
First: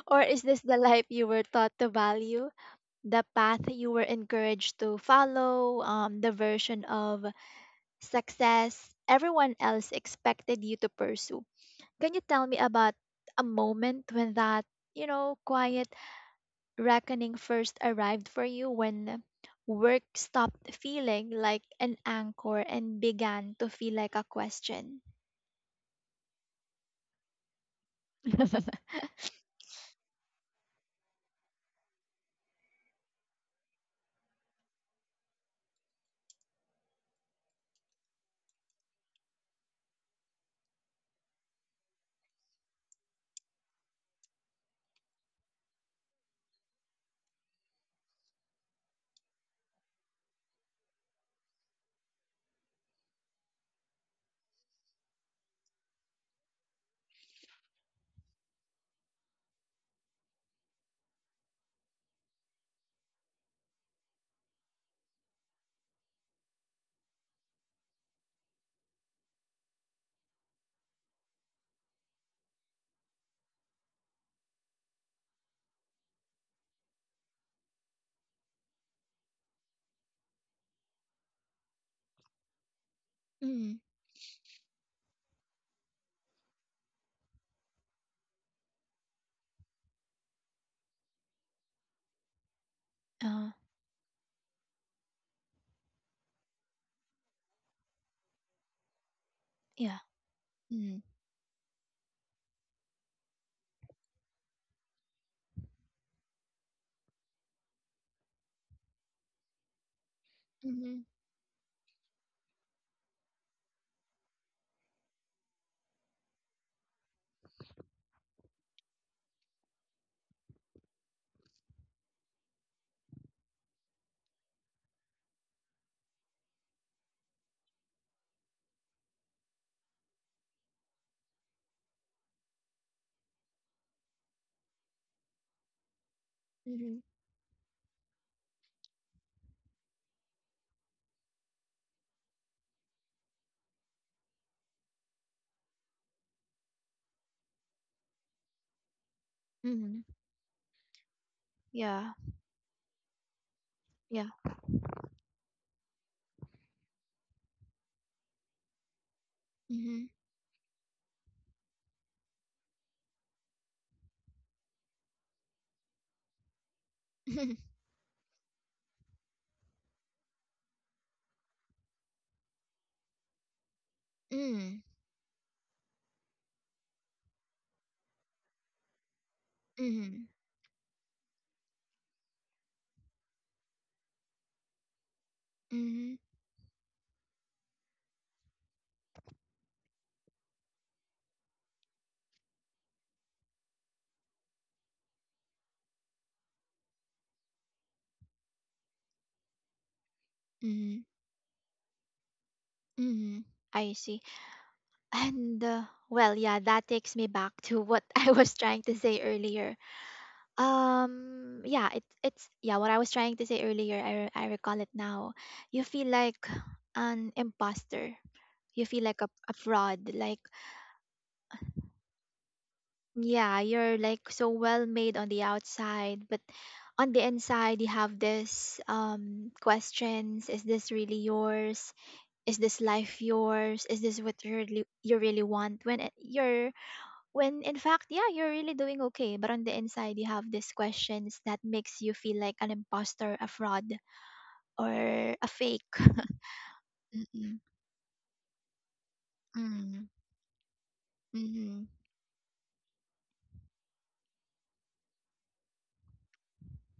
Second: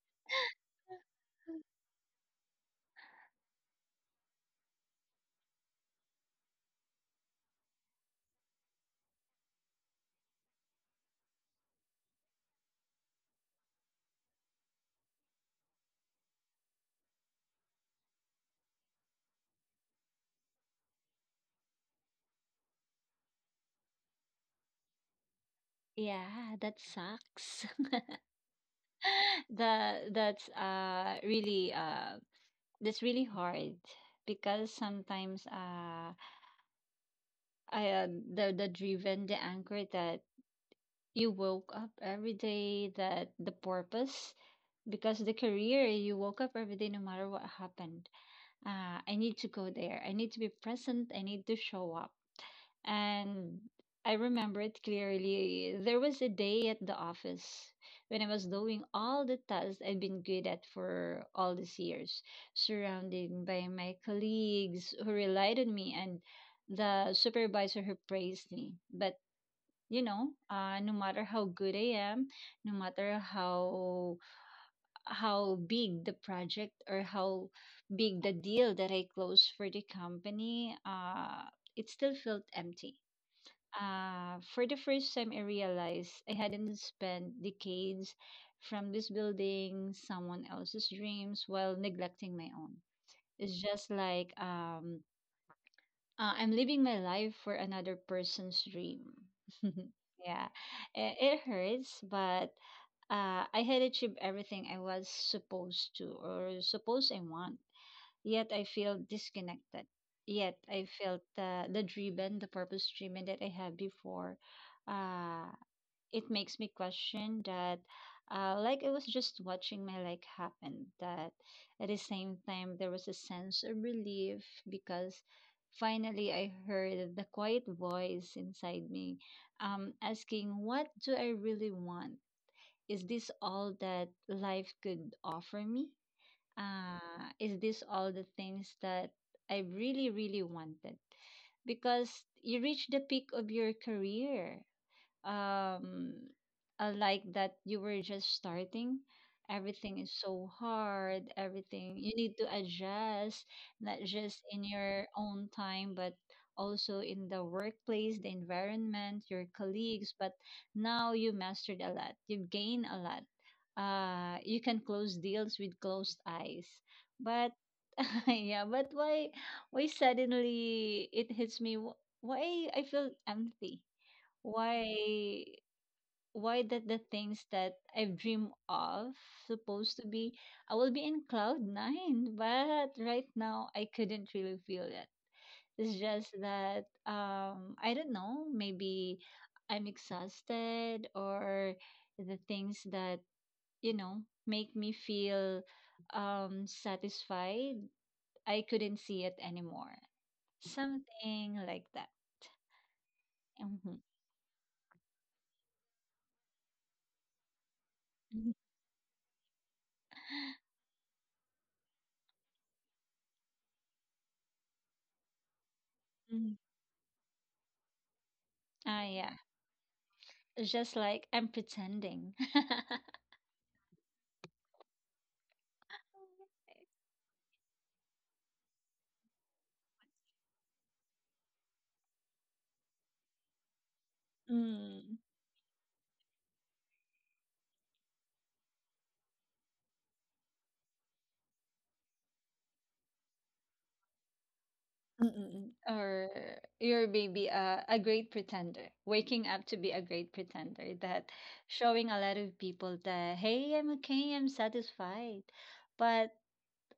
[SPEAKER 1] or is this the life you were taught to value, the path you were encouraged to follow, the version of success everyone else expected you to pursue? Can you tell me about a moment when that, you know, quiet reckoning first arrived for you, when work stopped feeling like an anchor and began to feel like a question?
[SPEAKER 2] Yeah, that sucks. The that's really that's really hard because sometimes I the driven, the anchor that you woke up every day, that the purpose, because the career, you woke up every day no matter what happened, I need to go there, I need to be present, I need to show up. And I remember it clearly. There was a day at the office when I was doing all the tasks I've been good at for all these years, surrounded by my colleagues who relied on me and the supervisor who praised me. But you know, no matter how good I am, no matter how big the project or how big the deal that I closed for the company, it still felt empty.
[SPEAKER 1] mm,
[SPEAKER 2] For the first time, I realized I hadn't spent decades from this building someone else's dreams while neglecting my own.
[SPEAKER 1] uh,
[SPEAKER 2] It's just like I'm living my life for another person's dream.
[SPEAKER 1] yeah.
[SPEAKER 2] Yeah,
[SPEAKER 1] Mm,
[SPEAKER 2] it hurts, but I had achieved everything I was supposed to or supposed I want. Yet I feel disconnected. Yet I
[SPEAKER 1] mm-hmm,
[SPEAKER 2] felt the driven, the purpose driven that I had before. Uh, it makes me question that, like I was just watching my life happen. That at the same time there was a sense of relief, because finally I heard the quiet voice inside me, asking, "What do I really want? Is this all that life could offer me?"
[SPEAKER 1] mm-hmm,
[SPEAKER 2] Is this all the things that I really, really wanted? Because you reach the peak of your career, um like that you were just starting, everything
[SPEAKER 1] mm-hmm,
[SPEAKER 2] is so hard, everything
[SPEAKER 1] yeah.
[SPEAKER 2] you need to adjust, not
[SPEAKER 1] Yeah.
[SPEAKER 2] just in your own time but also in the workplace, the environment, your
[SPEAKER 1] Mhm.
[SPEAKER 2] colleagues. But now you mastered a lot, you gain a lot, you can close deals with closed eyes, but yeah, but why suddenly it hits me, why I feel empty,
[SPEAKER 1] mm.
[SPEAKER 2] why why that the things that I've dreamed of, supposed to
[SPEAKER 1] Mhm.
[SPEAKER 2] be I will be in cloud nine, but right now I couldn't really feel it. It's
[SPEAKER 1] Mhm.
[SPEAKER 2] just that I don't know, maybe I'm exhausted, or the things that, you know, make me feel satisfied, I couldn't see it anymore.
[SPEAKER 1] Mhm.
[SPEAKER 2] Something like that.
[SPEAKER 1] Mhm. I
[SPEAKER 2] Mm-hmm.
[SPEAKER 1] see. And well, yeah, that takes me back to what I was trying to say earlier. Yeah, it's yeah, what I was trying to say earlier. I recall it now. You feel like
[SPEAKER 2] Mm-hmm.
[SPEAKER 1] an imposter. You feel
[SPEAKER 2] Ah,
[SPEAKER 1] like
[SPEAKER 2] yeah.
[SPEAKER 1] a fraud. Like
[SPEAKER 2] Just like I'm pretending.
[SPEAKER 1] yeah, you're like so well made on the outside, but on the inside you have this questions. Is this really yours? Is this life yours? Is this what you really, you
[SPEAKER 2] Mm.
[SPEAKER 1] really want, when you're, when in fact, yeah, you're really doing okay but on the inside you have these questions that makes you feel like an imposter, a fraud, or a fake.
[SPEAKER 2] Or you're maybe
[SPEAKER 1] Mm-mm.
[SPEAKER 2] a great pretender, waking up to be a
[SPEAKER 1] Mm.
[SPEAKER 2] great pretender, that
[SPEAKER 1] Mhm.
[SPEAKER 2] showing a lot of people that, hey, I'm okay, I'm satisfied. But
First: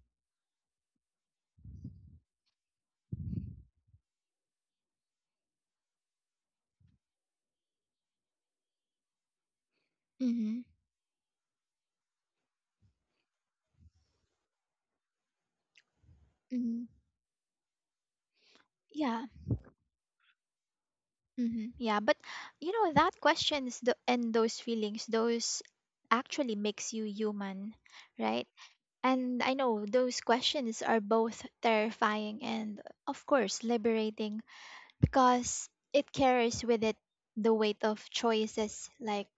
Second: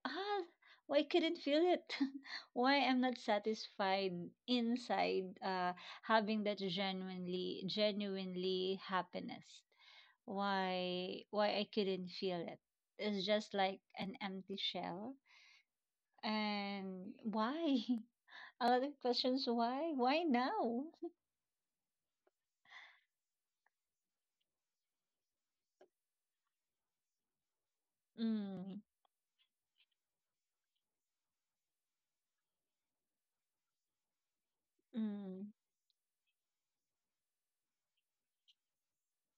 [SPEAKER 2] ah, why couldn't feel it? Why I'm not satisfied inside, having that genuinely, genuinely happiness?
[SPEAKER 1] Mhm.
[SPEAKER 2] Why why I couldn't feel it. It's just like an empty shell.
[SPEAKER 1] Mhm.
[SPEAKER 2] And why? A lot of
[SPEAKER 1] Yeah.
[SPEAKER 2] questions. Why? Why now?
[SPEAKER 1] Mhm. Yeah, but you know that questions and those feelings, those actually makes you human, right?
[SPEAKER 2] Mm,
[SPEAKER 1] And I know those questions are both terrifying and of course liberating,
[SPEAKER 2] mm,
[SPEAKER 1] because it carries with it the weight of choices, like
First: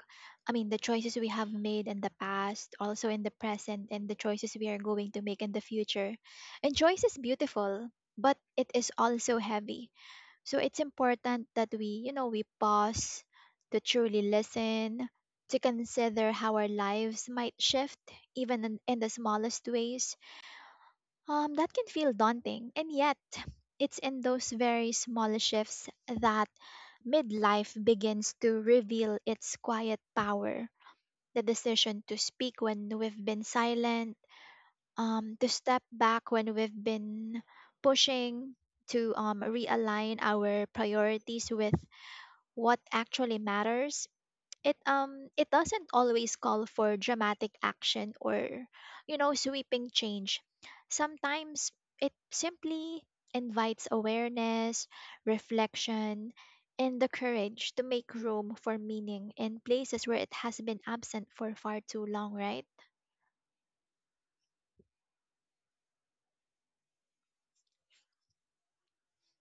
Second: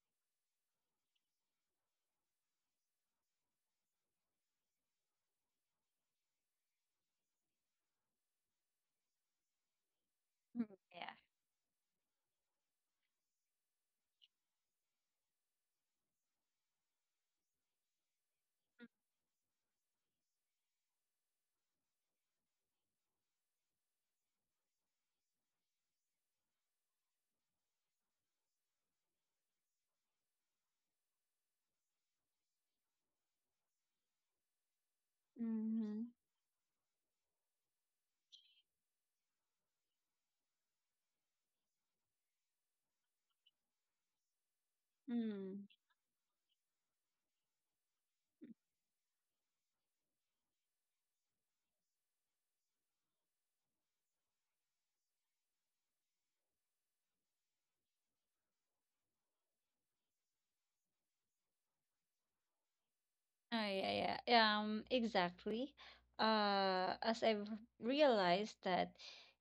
[SPEAKER 1] I mean the choices we have made in the past, also in the present, and the choices we are going to make in the future. And choice is beautiful but it is also heavy. So
[SPEAKER 2] mm,
[SPEAKER 1] it's
[SPEAKER 2] yeah.
[SPEAKER 1] important that we, you know, we pause to truly listen, to consider how our lives might shift even in the smallest ways. That can feel daunting, and yet it's in those very small shifts that midlife begins to reveal its quiet power. The decision to speak when we've been silent, to step
[SPEAKER 2] Mm-hmm.
[SPEAKER 1] back when we've been pushing, to realign our priorities with what actually matters. It
[SPEAKER 2] Mm.
[SPEAKER 1] doesn't always call for dramatic action or, you know, sweeping change. Sometimes it simply invites awareness, reflection, and the courage to make room for meaning in places where it has been absent for far too long, right?
[SPEAKER 2] Oh, yeah, yeah. Exactly. As I've realized that,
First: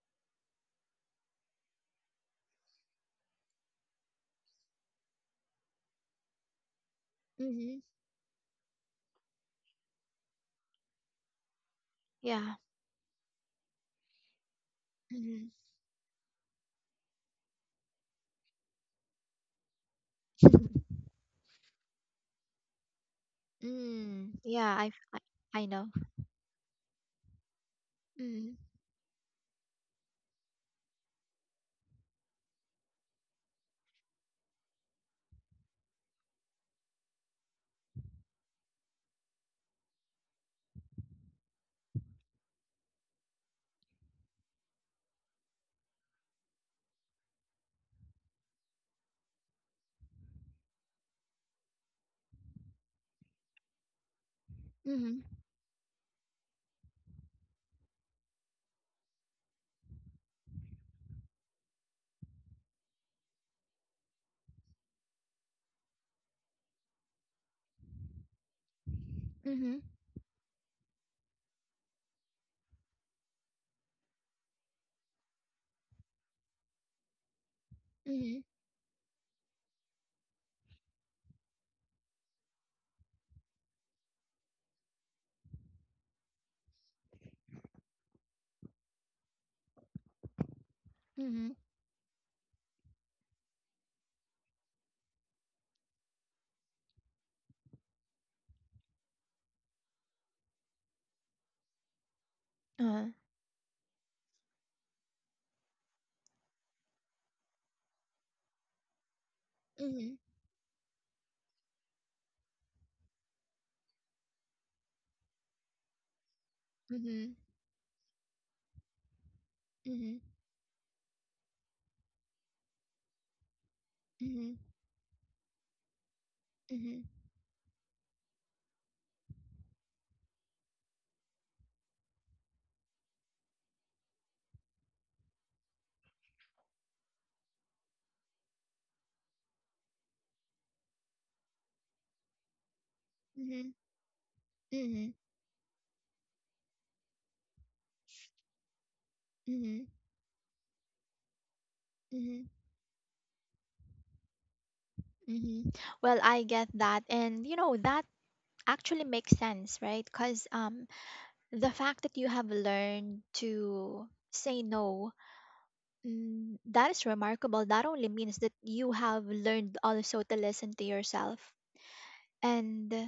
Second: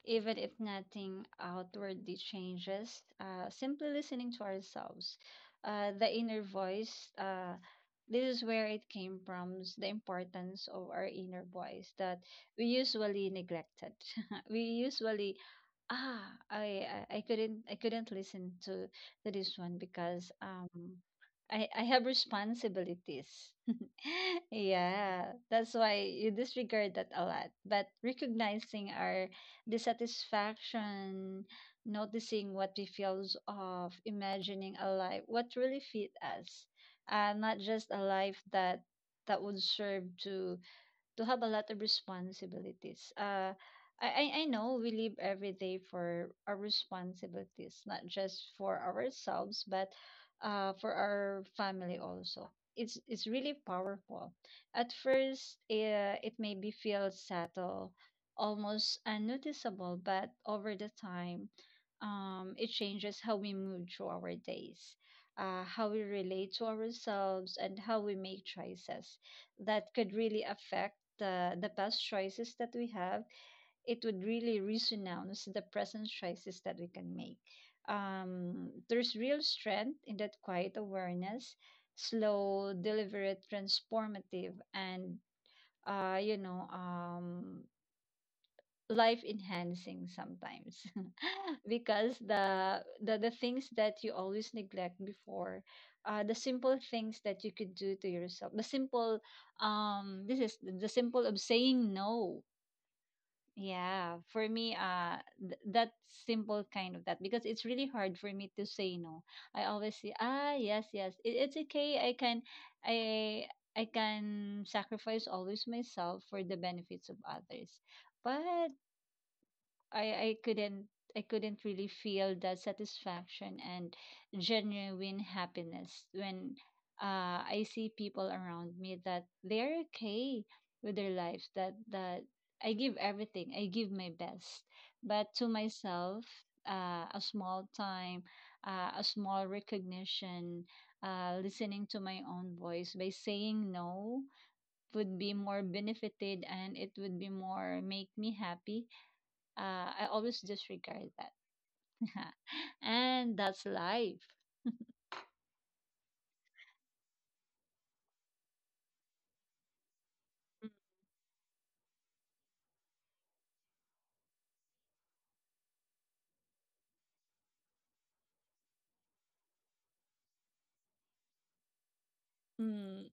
[SPEAKER 2] even if nothing outwardly changes, simply listening to ourselves, the inner voice,
[SPEAKER 1] Mm-hmm.
[SPEAKER 2] this is where it came from, the importance of our inner voice that
[SPEAKER 1] Yeah.
[SPEAKER 2] we usually neglected. We usually
[SPEAKER 1] Mm-hmm.
[SPEAKER 2] ah I couldn't, I couldn't listen to this one because I have responsibilities.
[SPEAKER 1] mm,
[SPEAKER 2] Yeah,
[SPEAKER 1] I
[SPEAKER 2] that's
[SPEAKER 1] know.
[SPEAKER 2] why you disregard that a lot. But
[SPEAKER 1] Mm.
[SPEAKER 2] recognizing our dissatisfaction, noticing what we feel of, imagining a life what really fit us, and not just a life that would serve to have a lot of responsibilities. I I know we live every day for our responsibilities, not just for ourselves, but for our family also. It's really powerful. At
[SPEAKER 1] Mm-hmm.
[SPEAKER 2] first, it may be feel subtle, almost unnoticeable, but over the time, it changes how we move through our days, how we relate to ourselves, and how we make choices
[SPEAKER 1] Mm-hmm.
[SPEAKER 2] that could really affect the past choices that we have, it would really resound the present choices that we can make.
[SPEAKER 1] Mm-hmm.
[SPEAKER 2] There's real strength in that quiet awareness, slow, deliberate, transformative, and you know, life enhancing sometimes,
[SPEAKER 1] Mm-hmm.
[SPEAKER 2] because the, the things that you always neglect before, the simple things that you could do to yourself, the simple this is the simple of saying no.
[SPEAKER 1] uh,
[SPEAKER 2] Yeah, for me that simple kind of that, because it's really hard for me to say no. I always say,
[SPEAKER 1] Mm-hmm.
[SPEAKER 2] ah, yes, yes, it, it's okay, I can, i I can sacrifice always myself for the benefits of
[SPEAKER 1] Mm-hmm.
[SPEAKER 2] others, but I couldn't, I couldn't really feel the satisfaction and
[SPEAKER 1] Mm-hmm.
[SPEAKER 2] genuine happiness when
[SPEAKER 1] Mm-hmm.
[SPEAKER 2] I see people around me that they're okay with their lives, that I give everything, I give my best, but to myself, a small time, a small recognition, listening to my own voice by saying
[SPEAKER 1] Mm-hmm.
[SPEAKER 2] no
[SPEAKER 1] Mm-hmm.
[SPEAKER 2] would be more benefited and it would be more make me happy.
[SPEAKER 1] Mm-hmm.
[SPEAKER 2] I always disregard that.
[SPEAKER 1] Mm-hmm.
[SPEAKER 2] And that's life.
[SPEAKER 1] Mm-hmm. Well, I get that. And you know, that actually makes sense, right? Because the fact that you have learned to say no, mm, that is remarkable. That only means that you have learned also to listen to yourself. And
[SPEAKER 2] Mm,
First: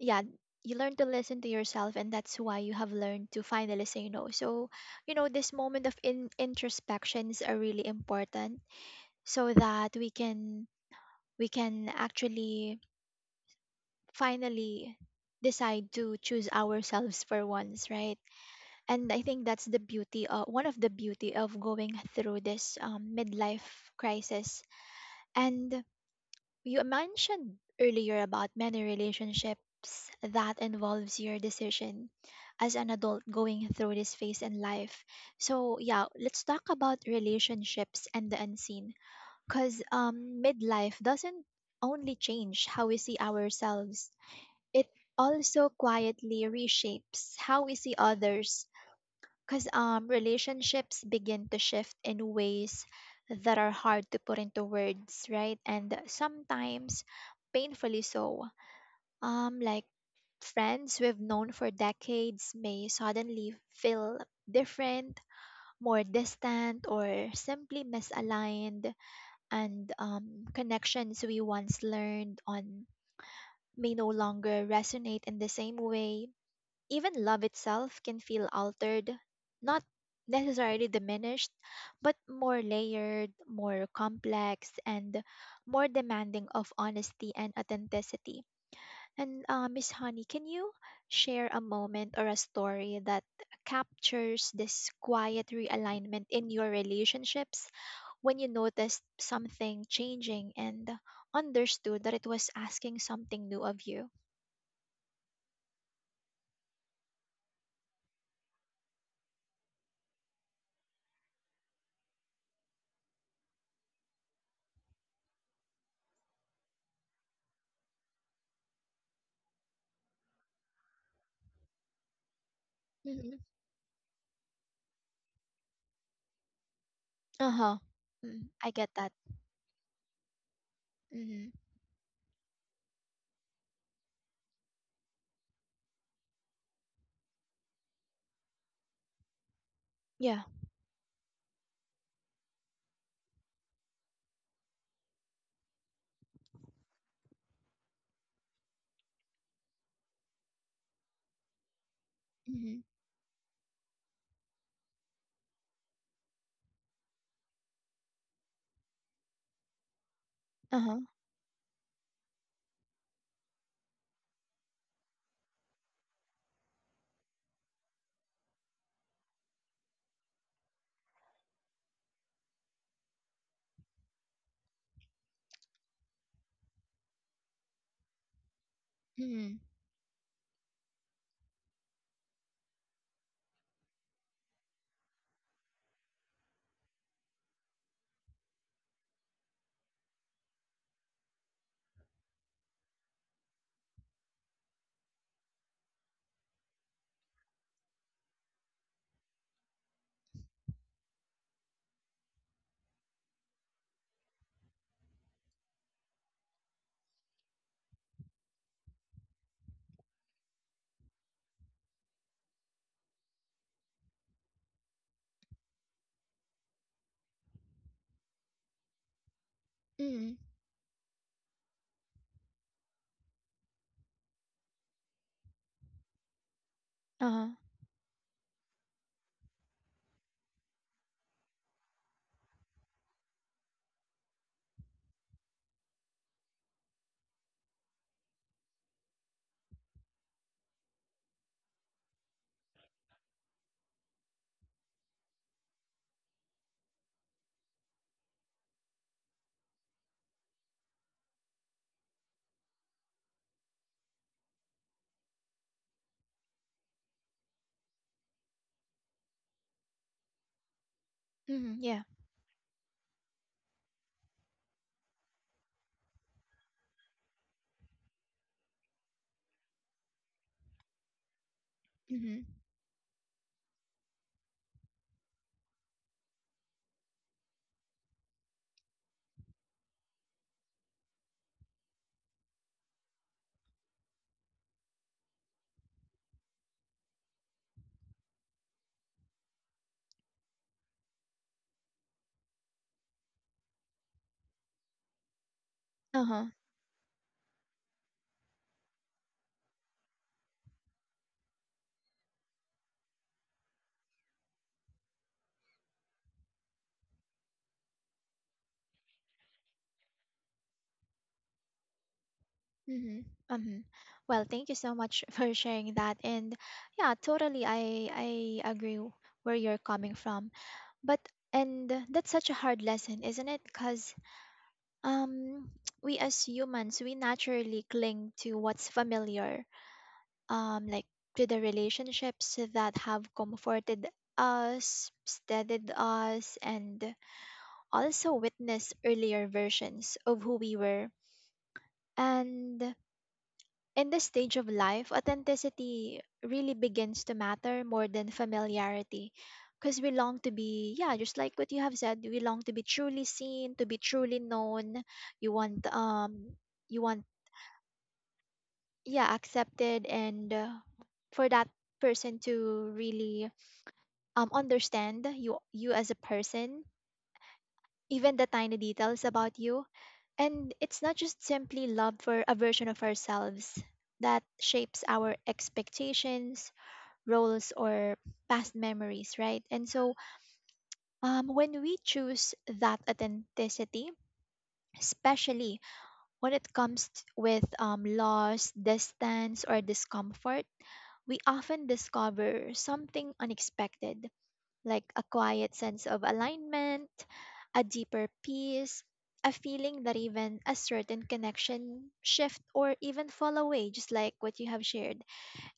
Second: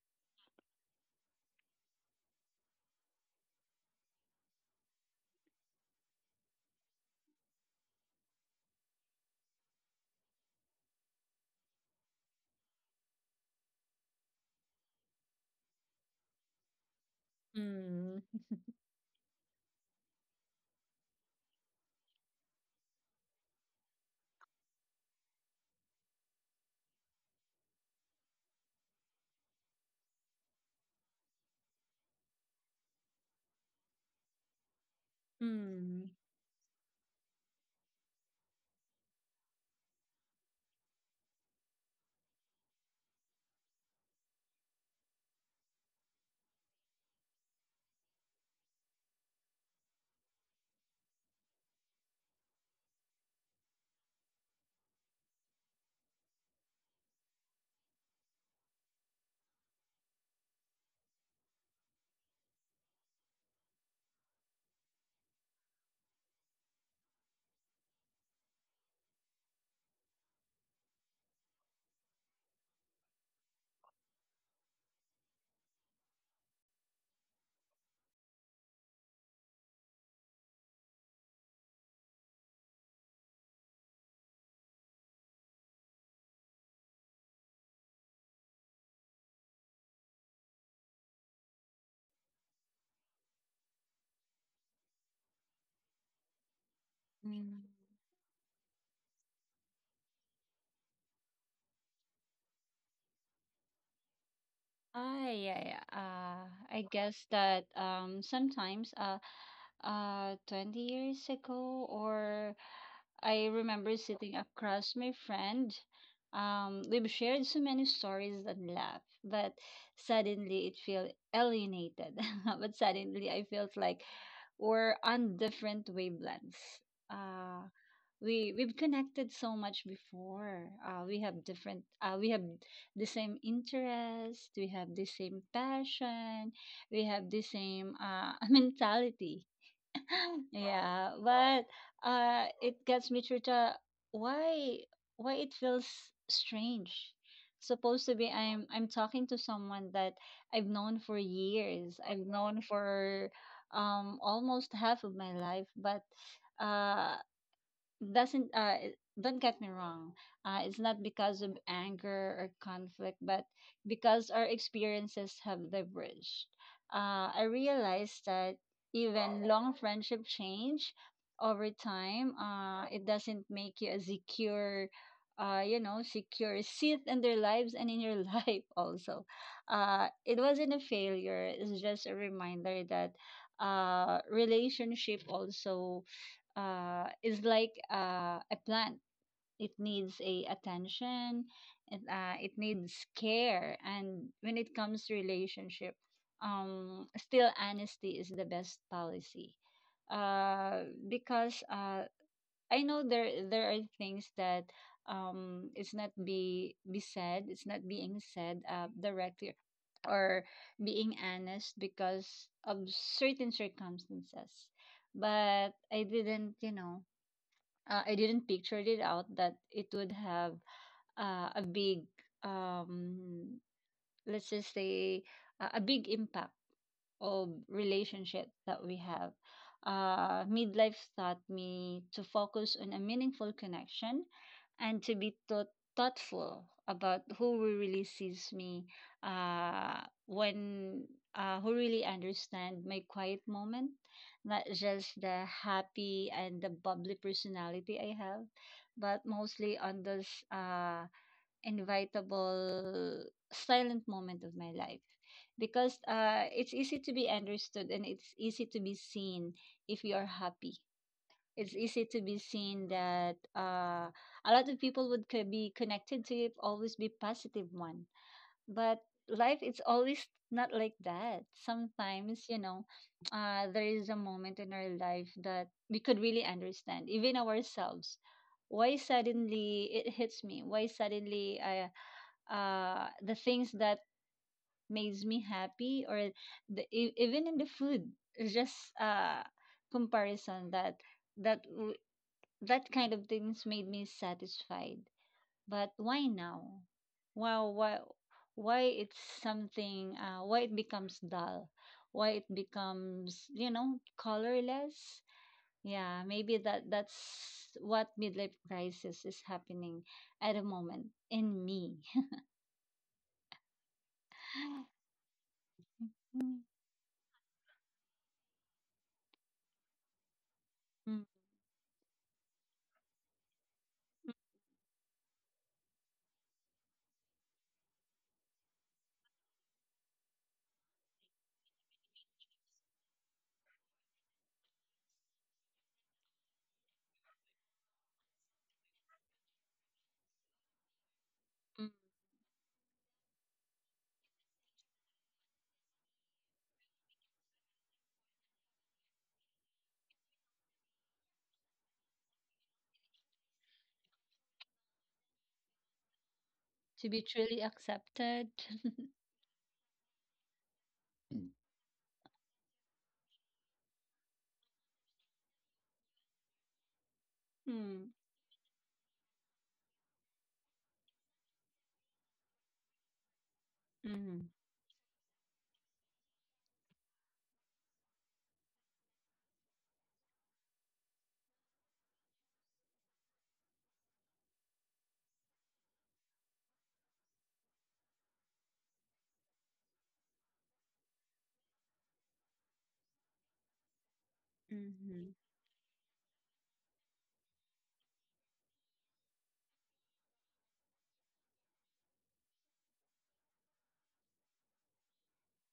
[SPEAKER 1] yeah, you learn to listen to yourself and that's why you have learned to finally say no. So, you know, this moment of introspections are really important so that we can, we can actually finally decide to choose ourselves for once, right?
[SPEAKER 2] mm,
[SPEAKER 1] And I think that's the beauty, one of the beauty of going through this, midlife crisis. And you mentioned earlier about many relationships that involves your decision as an adult going through this phase in life. So yeah,
[SPEAKER 2] mm,
[SPEAKER 1] let's talk about relationships and the unseen, because midlife doesn't only change how we see ourselves, it also quietly reshapes how we see others. Because relationships begin to shift in ways that are hard to put into words, right? And sometimes painfully so. Like friends we've known for decades may suddenly feel different, more distant, or simply misaligned, and connections we once learned on may no longer resonate in the same way. Even love itself can feel altered, not necessarily diminished, but more layered, more complex, and more demanding of honesty and authenticity. And Miss Honey, can you share a moment or a story that captures this quiet realignment in your relationships,
[SPEAKER 2] mm.
[SPEAKER 1] when you noticed something changing and understood that it was asking something new of you?
[SPEAKER 2] Ah, yeah, yeah. I guess that sometimes 20 years ago, or I remember sitting across my friend. We've shared so many stories and laugh, but suddenly it felt alienated. But suddenly
[SPEAKER 1] Mm-hmm.
[SPEAKER 2] I felt like we're on different wavelengths.
[SPEAKER 1] Uh
[SPEAKER 2] Uh,
[SPEAKER 1] huh. Mm,
[SPEAKER 2] we
[SPEAKER 1] I
[SPEAKER 2] we've
[SPEAKER 1] get that.
[SPEAKER 2] connected so much before.
[SPEAKER 1] Mm-hmm.
[SPEAKER 2] We have the same interest, we have the same passion, we have the same mentality.
[SPEAKER 1] Yeah.
[SPEAKER 2] Yeah, but it gets me to the why why it feels strange. Supposed to be I'm talking to someone that I've known for years, I've known
[SPEAKER 1] Mm-hmm.
[SPEAKER 2] for almost half of my life. But uh doesn't it- don't get me wrong,
[SPEAKER 1] Uh
[SPEAKER 2] it's
[SPEAKER 1] huh.
[SPEAKER 2] not because of anger or conflict, but because our experiences have diverged. I realized that even long friendship change over time. It doesn't make you a secure, you know, secure seat in their lives and in your life also.
[SPEAKER 1] Mm-hmm.
[SPEAKER 2] It wasn't a failure, it's just a reminder that relationship also, is like a plant. It needs a attention, and it needs care. And when it comes to relationship, still honesty is the best policy. Because I know there are things that it's not be be said, it's not being said directly, or being honest because of certain circumstances. But I didn't, you know, I didn't picture it out that it would
[SPEAKER 1] Mm-hmm.
[SPEAKER 2] have a big, um, let's just say, a big impact
[SPEAKER 1] Uh huh.
[SPEAKER 2] of relationship that we have. Midlife taught me to focus on a meaningful connection and to be thoughtful about who really sees me, uh, when who really understand my quiet moment, not just the happy and the bubbly personality I have, but mostly on those, uh, invitable silent moment of my life, because it's easy to be understood and it's easy to be seen if you are happy.
[SPEAKER 1] Mm-hmm.
[SPEAKER 2] It's
[SPEAKER 1] Yeah.
[SPEAKER 2] easy to be seen that a lot of people would be connected to you, always be positive one. But life it's always not like that.
[SPEAKER 1] Mm-hmm.
[SPEAKER 2] Sometimes, you know, there is a moment in our life that we could really understand, even ourselves. Why suddenly it hits me? Why suddenly I the things that makes me happy, or the, even in the food, it's just uh comparison, that that w- that kind of things made me satisfied. But
[SPEAKER 1] Uh
[SPEAKER 2] why
[SPEAKER 1] huh.
[SPEAKER 2] now? Wow, why it's something, why it becomes dull, why it becomes, you know, colorless. Yeah, maybe that's what midlife crisis is happening at a moment in me.
[SPEAKER 1] Mm-hmm. Um. Well, thank you so much for sharing that. And yeah, totally. I agree where you're coming from. But,
[SPEAKER 2] Mm.
[SPEAKER 1] and that's such a hard lesson, isn't it? Because um we as humans, we naturally cling to what's familiar, like to the relationships that have comforted us, steadied us, and also witnessed earlier versions of who we were.
[SPEAKER 2] Mm,
[SPEAKER 1] And in this stage of life, authenticity really begins to matter more than familiarity, because we long to be, yeah, just like what you have said, we long to be truly seen, to be truly known. you want um you
[SPEAKER 2] to
[SPEAKER 1] want
[SPEAKER 2] be truly accepted.
[SPEAKER 1] yeah, accepted, and for that person to really understand you as a person,
[SPEAKER 2] Mm,
[SPEAKER 1] even the tiny details about you. And it's not just simply love for a version of ourselves that
[SPEAKER 2] mm,
[SPEAKER 1] shapes our expectations, roles, or past memories, right? And so when we choose that authenticity, especially when it comes with loss, distance, or discomfort, we often discover something unexpected, like a
[SPEAKER 2] mm,
[SPEAKER 1] quiet sense of alignment, a deeper peace, a feeling that even a certain connection shift or even fall away, just like what you have shared.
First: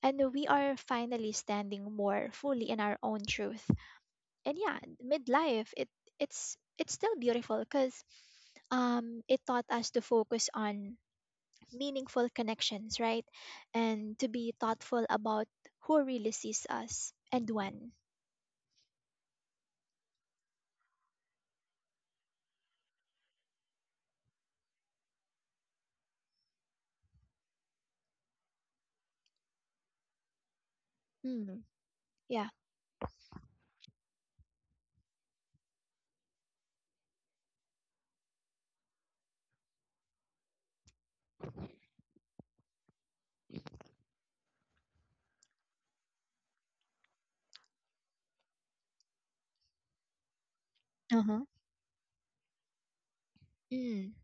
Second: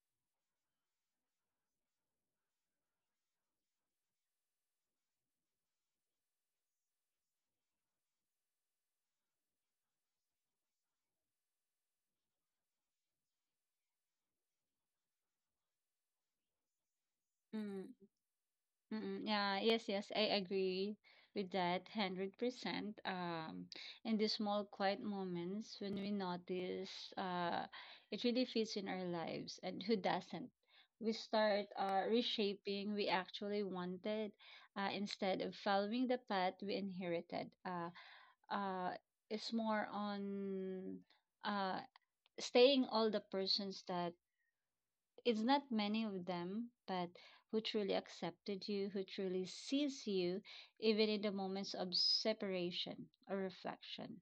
[SPEAKER 1] And we are finally standing more fully in our own truth. And yeah, midlife, it's still beautiful because it taught us to focus on meaningful connections, right? And to be thoughtful about who really sees us and when.
[SPEAKER 2] mm, mm. Yeah, yes, yes, I agree with that 100%. Um, in the small, quiet moments when we notice, uh, it really fits in our lives, and who doesn't? We
[SPEAKER 1] Mm,
[SPEAKER 2] start
[SPEAKER 1] yeah.
[SPEAKER 2] reshaping we actually wanted, instead of following the path we inherited. Uh, it's more on. Uh, Staying all the persons that, it's not many of them, but who truly accepted you, who truly sees you, even in the
[SPEAKER 1] Uh-huh.
[SPEAKER 2] moments of separation or
[SPEAKER 1] Mm,
[SPEAKER 2] reflection.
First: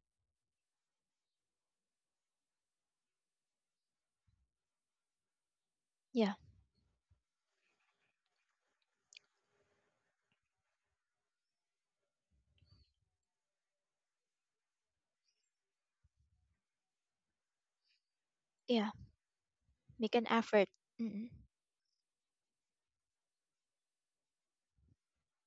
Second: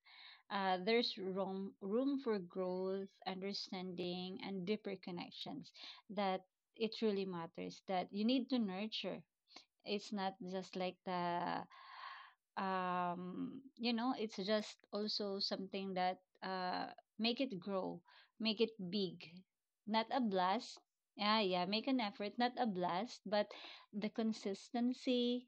[SPEAKER 2] There's room, room for growth, understanding, and deeper connections
[SPEAKER 1] yeah.
[SPEAKER 2] that it really matters that you need to nurture. It's not just like the it's just also something that make it grow, make it
[SPEAKER 1] Yeah.
[SPEAKER 2] big, not
[SPEAKER 1] Make
[SPEAKER 2] a
[SPEAKER 1] an effort.
[SPEAKER 2] blast.
[SPEAKER 1] Mm,
[SPEAKER 2] Yeah, yeah, make an effort, not a blast, but the consistency,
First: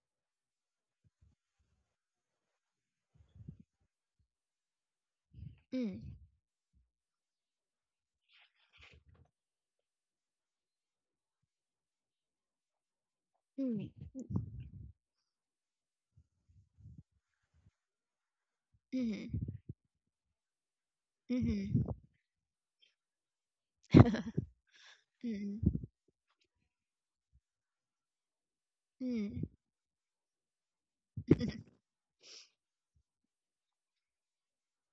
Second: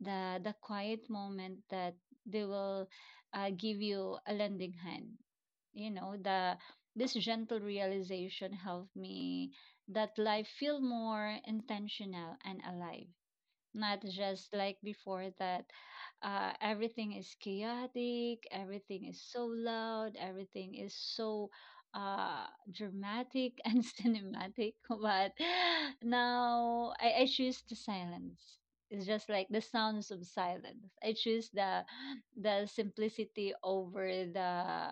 [SPEAKER 2] the quiet moment that they will, give you a lending hand, you
[SPEAKER 1] mm,
[SPEAKER 2] know the this gentle realization helped me that life feel more intentional and alive, not
[SPEAKER 1] mm,
[SPEAKER 2] just like before that everything is chaotic, everything is so
[SPEAKER 1] mm,
[SPEAKER 2] loud, everything is so
[SPEAKER 1] mm,
[SPEAKER 2] uh, dramatic and cinematic. But
[SPEAKER 1] mm,
[SPEAKER 2] now I choose the silence. It's just
[SPEAKER 1] mm,
[SPEAKER 2] like the sounds of silence. I choose the simplicity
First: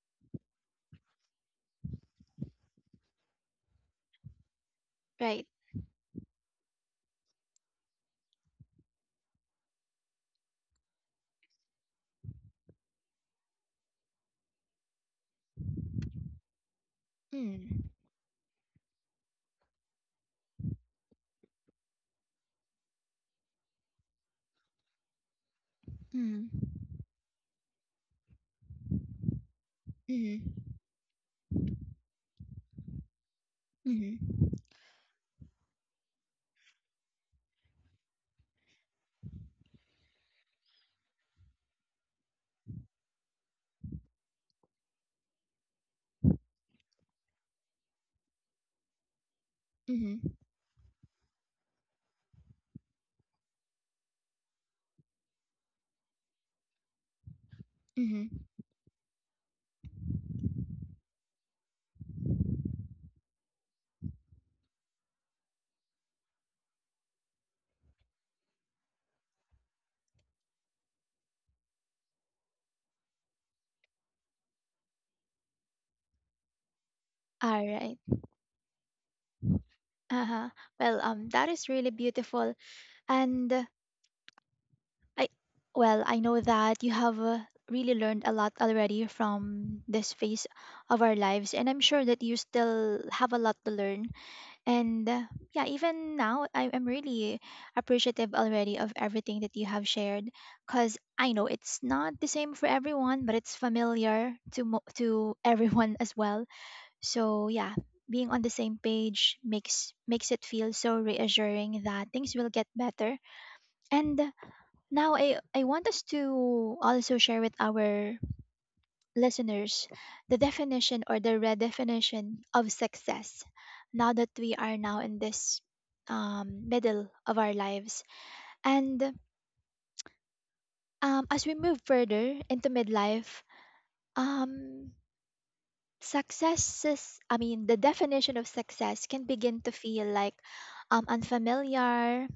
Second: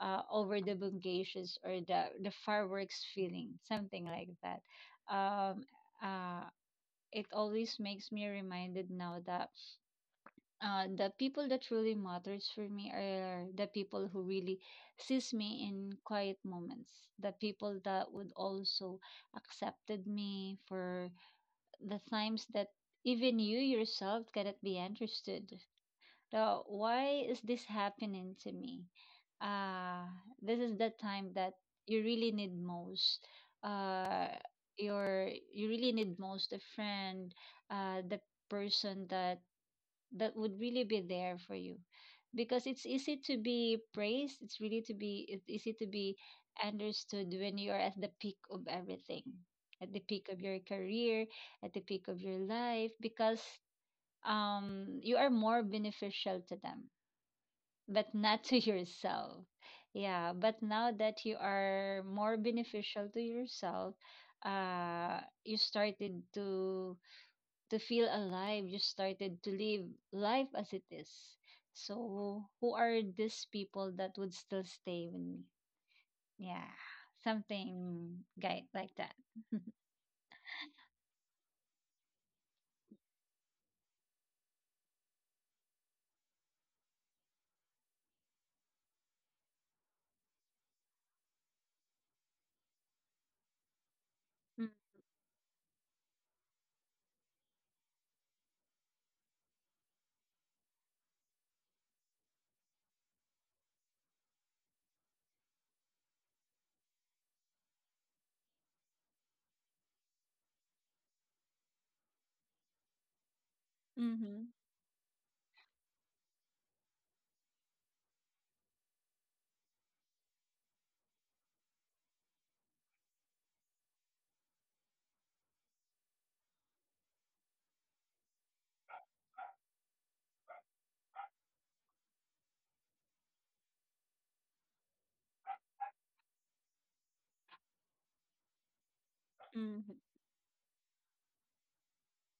[SPEAKER 2] over the bungations or the fireworks feeling, something like that.
[SPEAKER 1] right.
[SPEAKER 2] Um, uh, it always makes me reminded now that the people that really matters for me are the people who really sees me in quiet moments, the people
[SPEAKER 1] Mm,
[SPEAKER 2] that would also accepted me for the times that even you yourself cannot be understood, so
[SPEAKER 1] mm,
[SPEAKER 2] why is this happening to me? Uh, this
[SPEAKER 1] mm,
[SPEAKER 2] is the time that you really need most. Uh,
[SPEAKER 1] mm,
[SPEAKER 2] your you really need most a friend, the person that would really be there for you, because it's easy to be praised. It's easy to be understood when you are at the peak of everything, at the peak
[SPEAKER 1] mm,
[SPEAKER 2] of your career, at the peak of your life, because you are more beneficial to them but not
[SPEAKER 1] mm.
[SPEAKER 2] to yourself. Yeah, but now that you are more beneficial to yourself, you started to feel alive. You started to live life as it is. So who are these people that would still stay with me? Yeah,
[SPEAKER 1] All right.
[SPEAKER 2] something guy like that.
[SPEAKER 1] Uh-huh. Well, that is really beautiful. And I, well, I know that you have, really learned a lot already from this phase of our lives, and I'm sure that you still have a lot to learn. And yeah, even now, I am really appreciative already of everything that you have shared, because I know it's not the same for everyone, but it's familiar to to everyone as well. So yeah. Being on the same page makes it feel so reassuring that things will get better. And
[SPEAKER 2] Mm-hmm.
[SPEAKER 1] now, I want us to also share with our listeners the definition or the redefinition of success now that we are now in this middle of our lives. And as we move further into midlife, um, success is, I mean, the definition of success can begin to
[SPEAKER 2] Mm-hmm.
[SPEAKER 1] feel like unfamiliar,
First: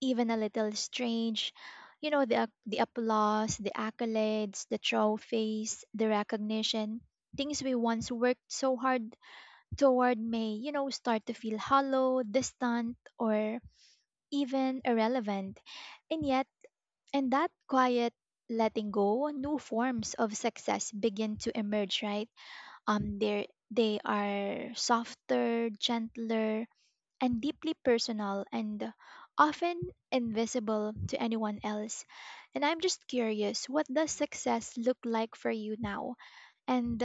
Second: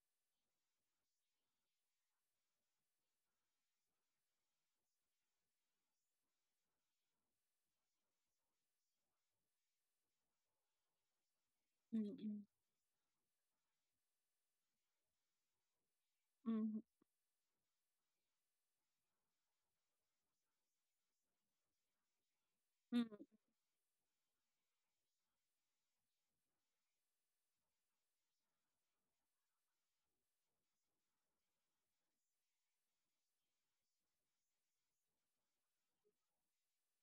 [SPEAKER 1] even a little strange. You know, the applause, the accolades, the trophies, the recognition, things we once worked so hard toward may, you know, start to feel hollow,
[SPEAKER 2] Mm-hmm.
[SPEAKER 1] distant, or even irrelevant. And yet,
[SPEAKER 2] Mm-hmm.
[SPEAKER 1] in that quiet letting go, new forms of success begin to emerge, right? Um,
[SPEAKER 2] Mm-hmm.
[SPEAKER 1] they're, they are softer, gentler, and deeply personal and often invisible to anyone else. And I'm just curious, what does success look like for you now? And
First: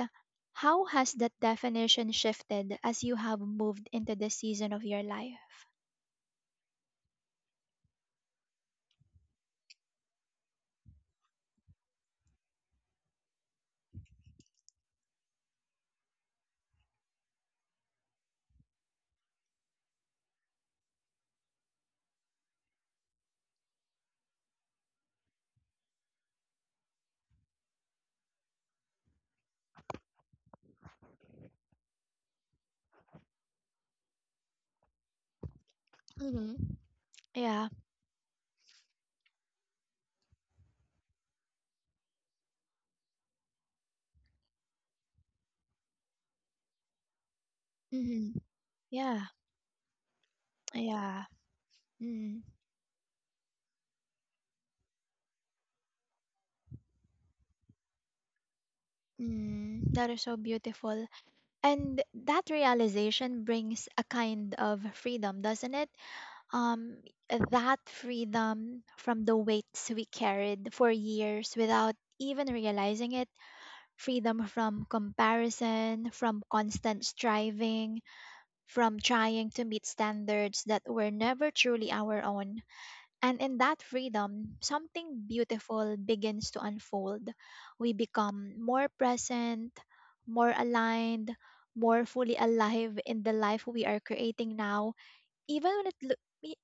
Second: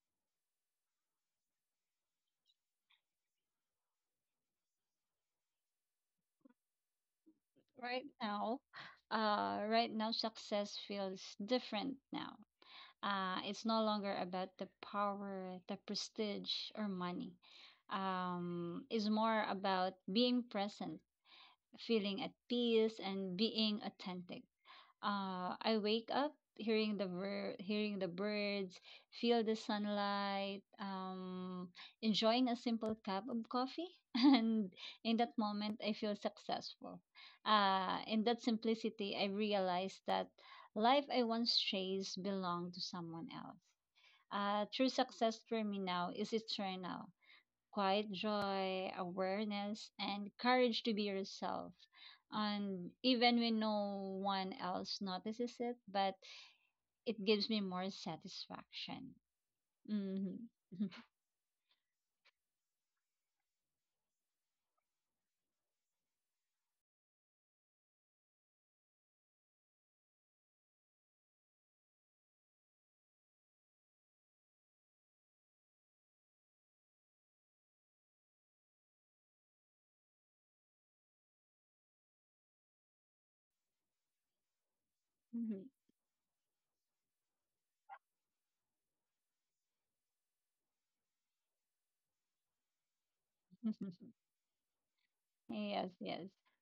[SPEAKER 1] how has that definition shifted as you have moved into this season of your life?
[SPEAKER 2] Right now, right now success feels different now. It's no longer about the power, the prestige, or money. It's more about being present, feeling at peace and being authentic. I wake up hearing the birds, feel the sunlight, enjoying a simple cup of coffee, and in that moment, I feel
[SPEAKER 1] Mm-hmm.
[SPEAKER 2] successful.
[SPEAKER 1] Yeah.
[SPEAKER 2] In that simplicity, I realized that life I once chased belonged to someone else. True success for me now is eternal quiet
[SPEAKER 1] Mm-hmm.
[SPEAKER 2] joy,
[SPEAKER 1] Yeah.
[SPEAKER 2] awareness, and courage to be
[SPEAKER 1] Yeah.
[SPEAKER 2] yourself.
[SPEAKER 1] Mm,
[SPEAKER 2] And even when no one else notices it, but it gives me more satisfaction.
[SPEAKER 1] that is so
[SPEAKER 2] Hmm.
[SPEAKER 1] beautiful. And that realization brings a kind of freedom, doesn't it? um, that freedom from the weights we carried for years without even realizing it, freedom from comparison, from constant striving, from trying to meet standards that were never truly our own. And in that freedom, something beautiful begins to unfold. We become more present, more aligned, more fully alive in the life we are creating now, even when
[SPEAKER 2] Yes,
[SPEAKER 1] it
[SPEAKER 2] yes.
[SPEAKER 1] looks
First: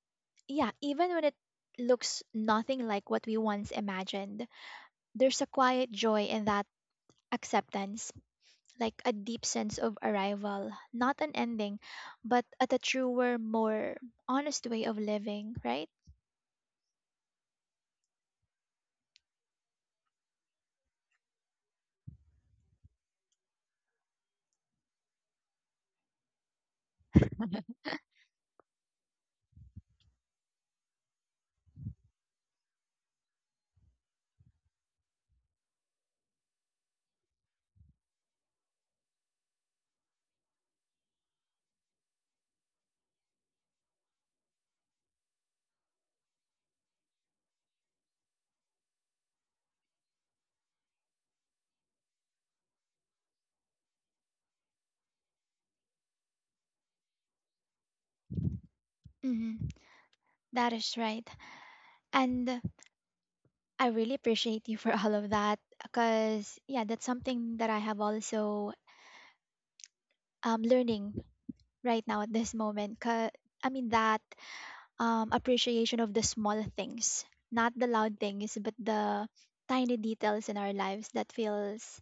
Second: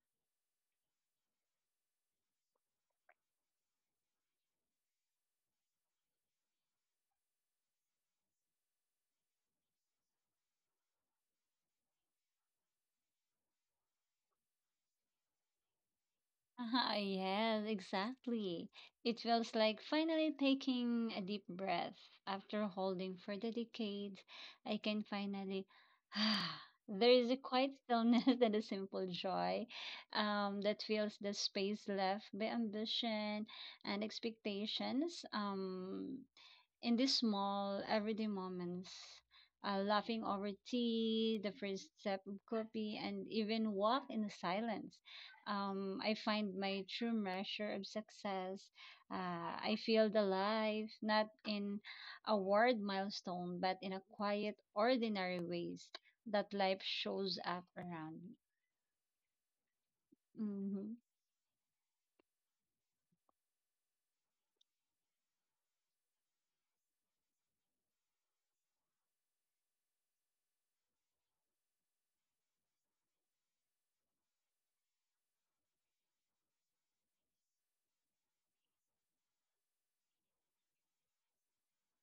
[SPEAKER 1] yeah, even when it looks nothing like what we once imagined, there's a quiet joy in that acceptance, like a deep sense of arrival, not an ending, but at a truer, more honest way of living, right?
[SPEAKER 2] Ah, yes, exactly. It feels like finally taking a deep breath after holding for the decades. I can finally, ah, there is a quiet stillness and a simple joy, that fills the space left by ambition and expectations. In these small everyday moments, laughing over tea, the first sip of coffee, and even walk in the silence. I find my true measure of success. I feel the life, not in a word milestone, but in a quiet, ordinary ways that life shows up around me.
[SPEAKER 1] Mhm. That
[SPEAKER 2] Mm-hmm.
[SPEAKER 1] is right. And I really appreciate you for all of that because, yeah, that's something that I have also learning right now at this moment. 'Cause I mean, that appreciation of the small things, not the loud things, but the tiny details in our lives that feels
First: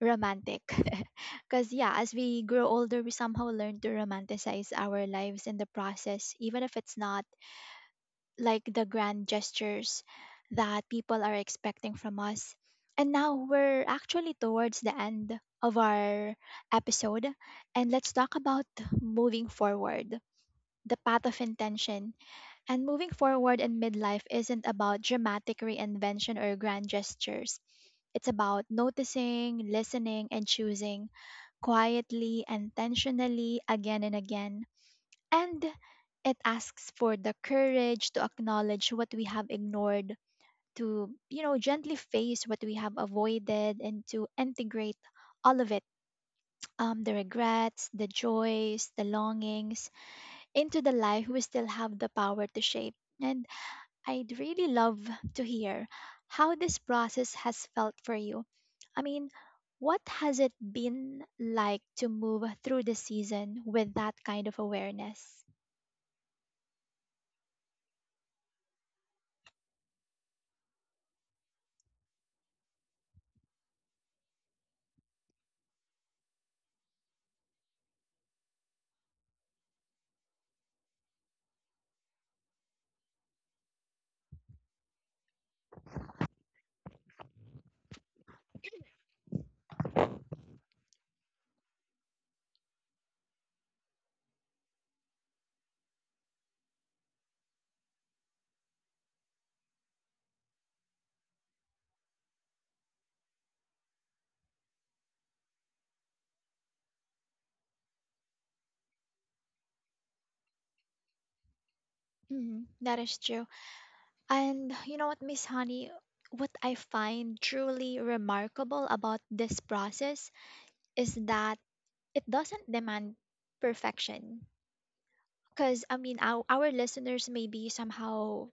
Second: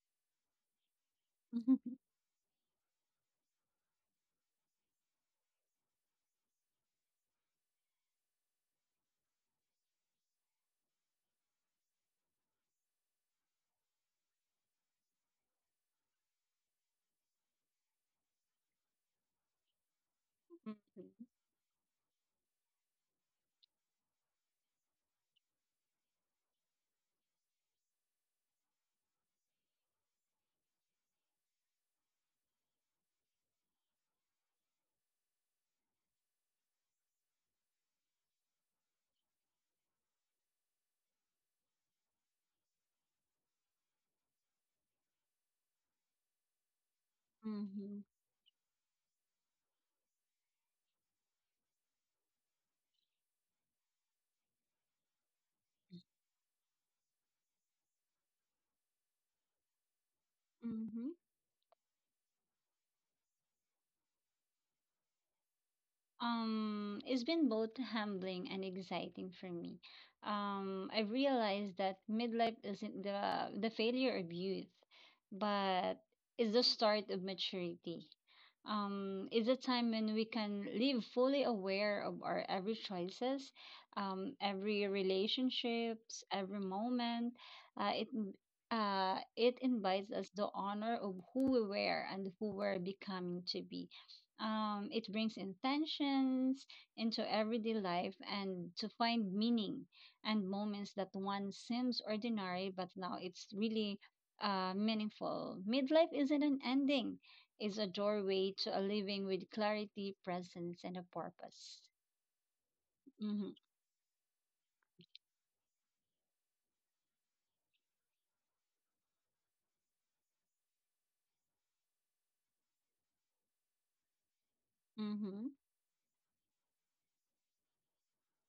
[SPEAKER 1] romantic. Because, yeah, as we grow older, we somehow learn to romanticize our lives in the process, even if it's not like the grand gestures that people are expecting from us. And now we're actually towards the end of our episode, and let's talk about moving forward the path of intention, and moving forward in midlife isn't about dramatic reinvention or grand gestures. It's about noticing, listening, and choosing quietly, intentionally, again and again. And it asks for the courage to acknowledge what we have ignored, to, you know, gently face what we have avoided, and to integrate all of it, the
[SPEAKER 2] Mm-hmm.
[SPEAKER 1] regrets,
[SPEAKER 2] Mm-hmm.
[SPEAKER 1] the joys, the longings into the life we still have the power to shape. And I'd really love to hear how this process has felt for you. I mean, what has it
[SPEAKER 2] Mm-hmm.
[SPEAKER 1] been like to move through the season with that kind of awareness?
[SPEAKER 2] It's been both humbling and exciting for me. I've realized that midlife isn't the failure of youth, but it's the start of maturity. It's a time when we can live fully aware of our every choices, every relationships, every moment. Uh, it it invites us the honor of who we were and who we're becoming to be, it brings intentions into everyday life and to find meaning and moments that one seems ordinary, but now it's really meaningful. Midlife isn't an ending, it's a doorway to a living with clarity, presence, and a purpose.
[SPEAKER 1] Mhm, that is true.
[SPEAKER 2] Mm-hmm.
[SPEAKER 1] And you know what, Miss Honey, what I find truly remarkable about this process is that it doesn't demand perfection.
[SPEAKER 2] Mm-hmm.
[SPEAKER 1] Because, I mean, our listeners may be somehow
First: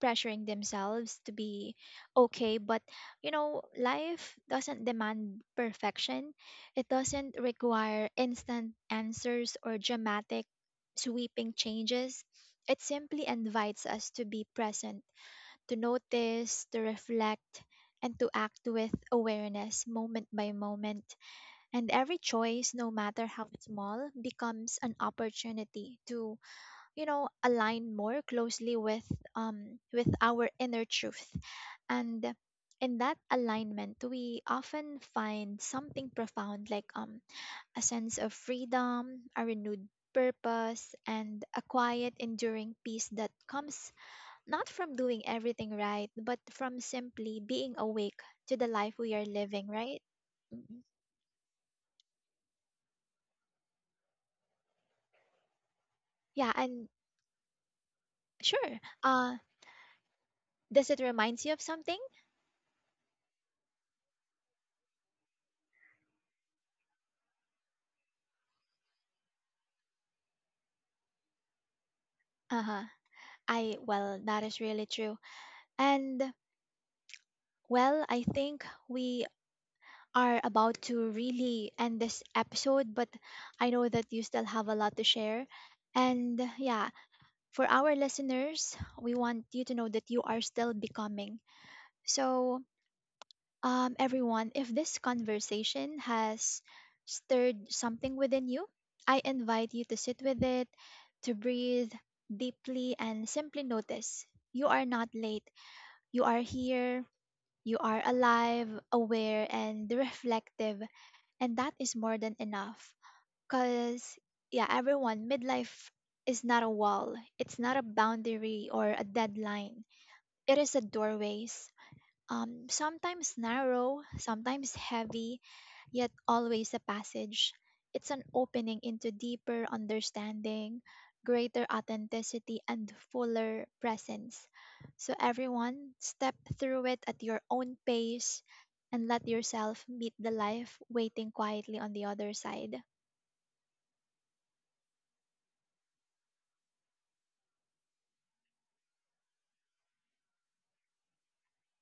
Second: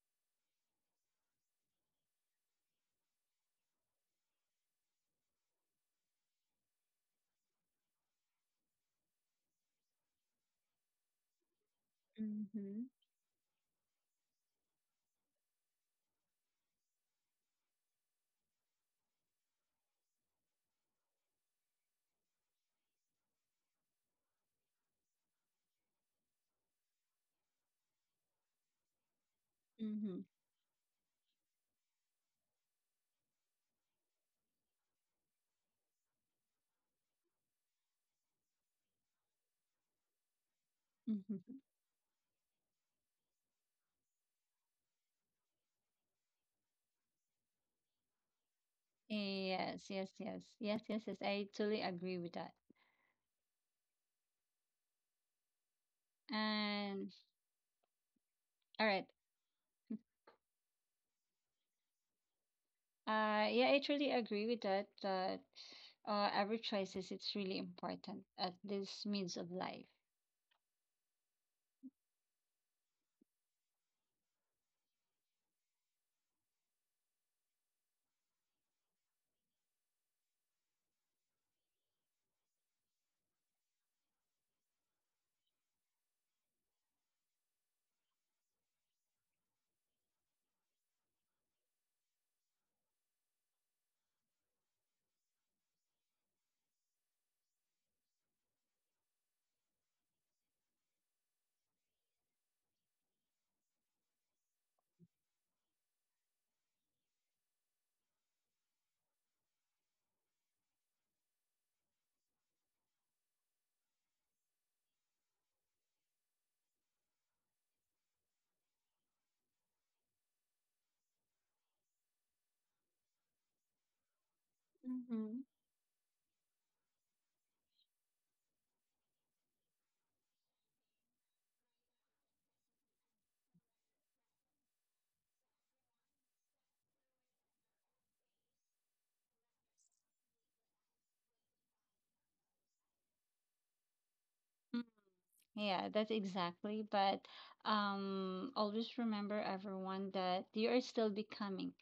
[SPEAKER 1] pressuring themselves to be okay. But, you know, life doesn't demand perfection, it doesn't require instant answers or dramatic, sweeping changes. It
[SPEAKER 2] Mm-hmm.
[SPEAKER 1] simply invites us to be present, to notice, to reflect, and to act with awareness moment by moment. And every choice, no matter how small, becomes an opportunity to, you know, align more closely with
[SPEAKER 2] Mm-hmm.
[SPEAKER 1] our inner truth, and in that alignment we often find something profound, like a sense of freedom, a renewed purpose, and
[SPEAKER 2] Mm-hmm.
[SPEAKER 1] a quiet enduring peace that comes not from doing everything right, but from simply being awake to the life we are living,
[SPEAKER 2] Yes,
[SPEAKER 1] right?
[SPEAKER 2] yes, yes.
[SPEAKER 1] Mhm.
[SPEAKER 2] Yes, yes, yes. I totally agree with that.
[SPEAKER 1] Yeah, and
[SPEAKER 2] And
[SPEAKER 1] sure.
[SPEAKER 2] all right.
[SPEAKER 1] uh does it remind you of something?
[SPEAKER 2] Yeah, I truly agree with that. That every choices it's really important at this means of life.
[SPEAKER 1] Uh-huh. I, well, that is really true. And well, I think we are about to really end this episode, but I know that you still have a lot to share. And yeah, for our listeners, we want you to know that you are still becoming. So, everyone, if this conversation has stirred something within you, I invite you to sit with it, to breathe deeply, and simply notice you are not late. You are here. You are alive, aware, and reflective, and that is more than enough. Because, yeah, everyone, midlife is not a wall, it's not a boundary or a deadline. It is a doorway, sometimes narrow, sometimes
[SPEAKER 2] Mm-hmm.
[SPEAKER 1] heavy, yet always a passage. It's an opening into deeper understanding, greater authenticity, and fuller presence. So, everyone, step through it at your own pace and let yourself meet the life waiting quietly on the other side.
[SPEAKER 2] Yeah, that's exactly. But always remember, everyone, that you are still becoming,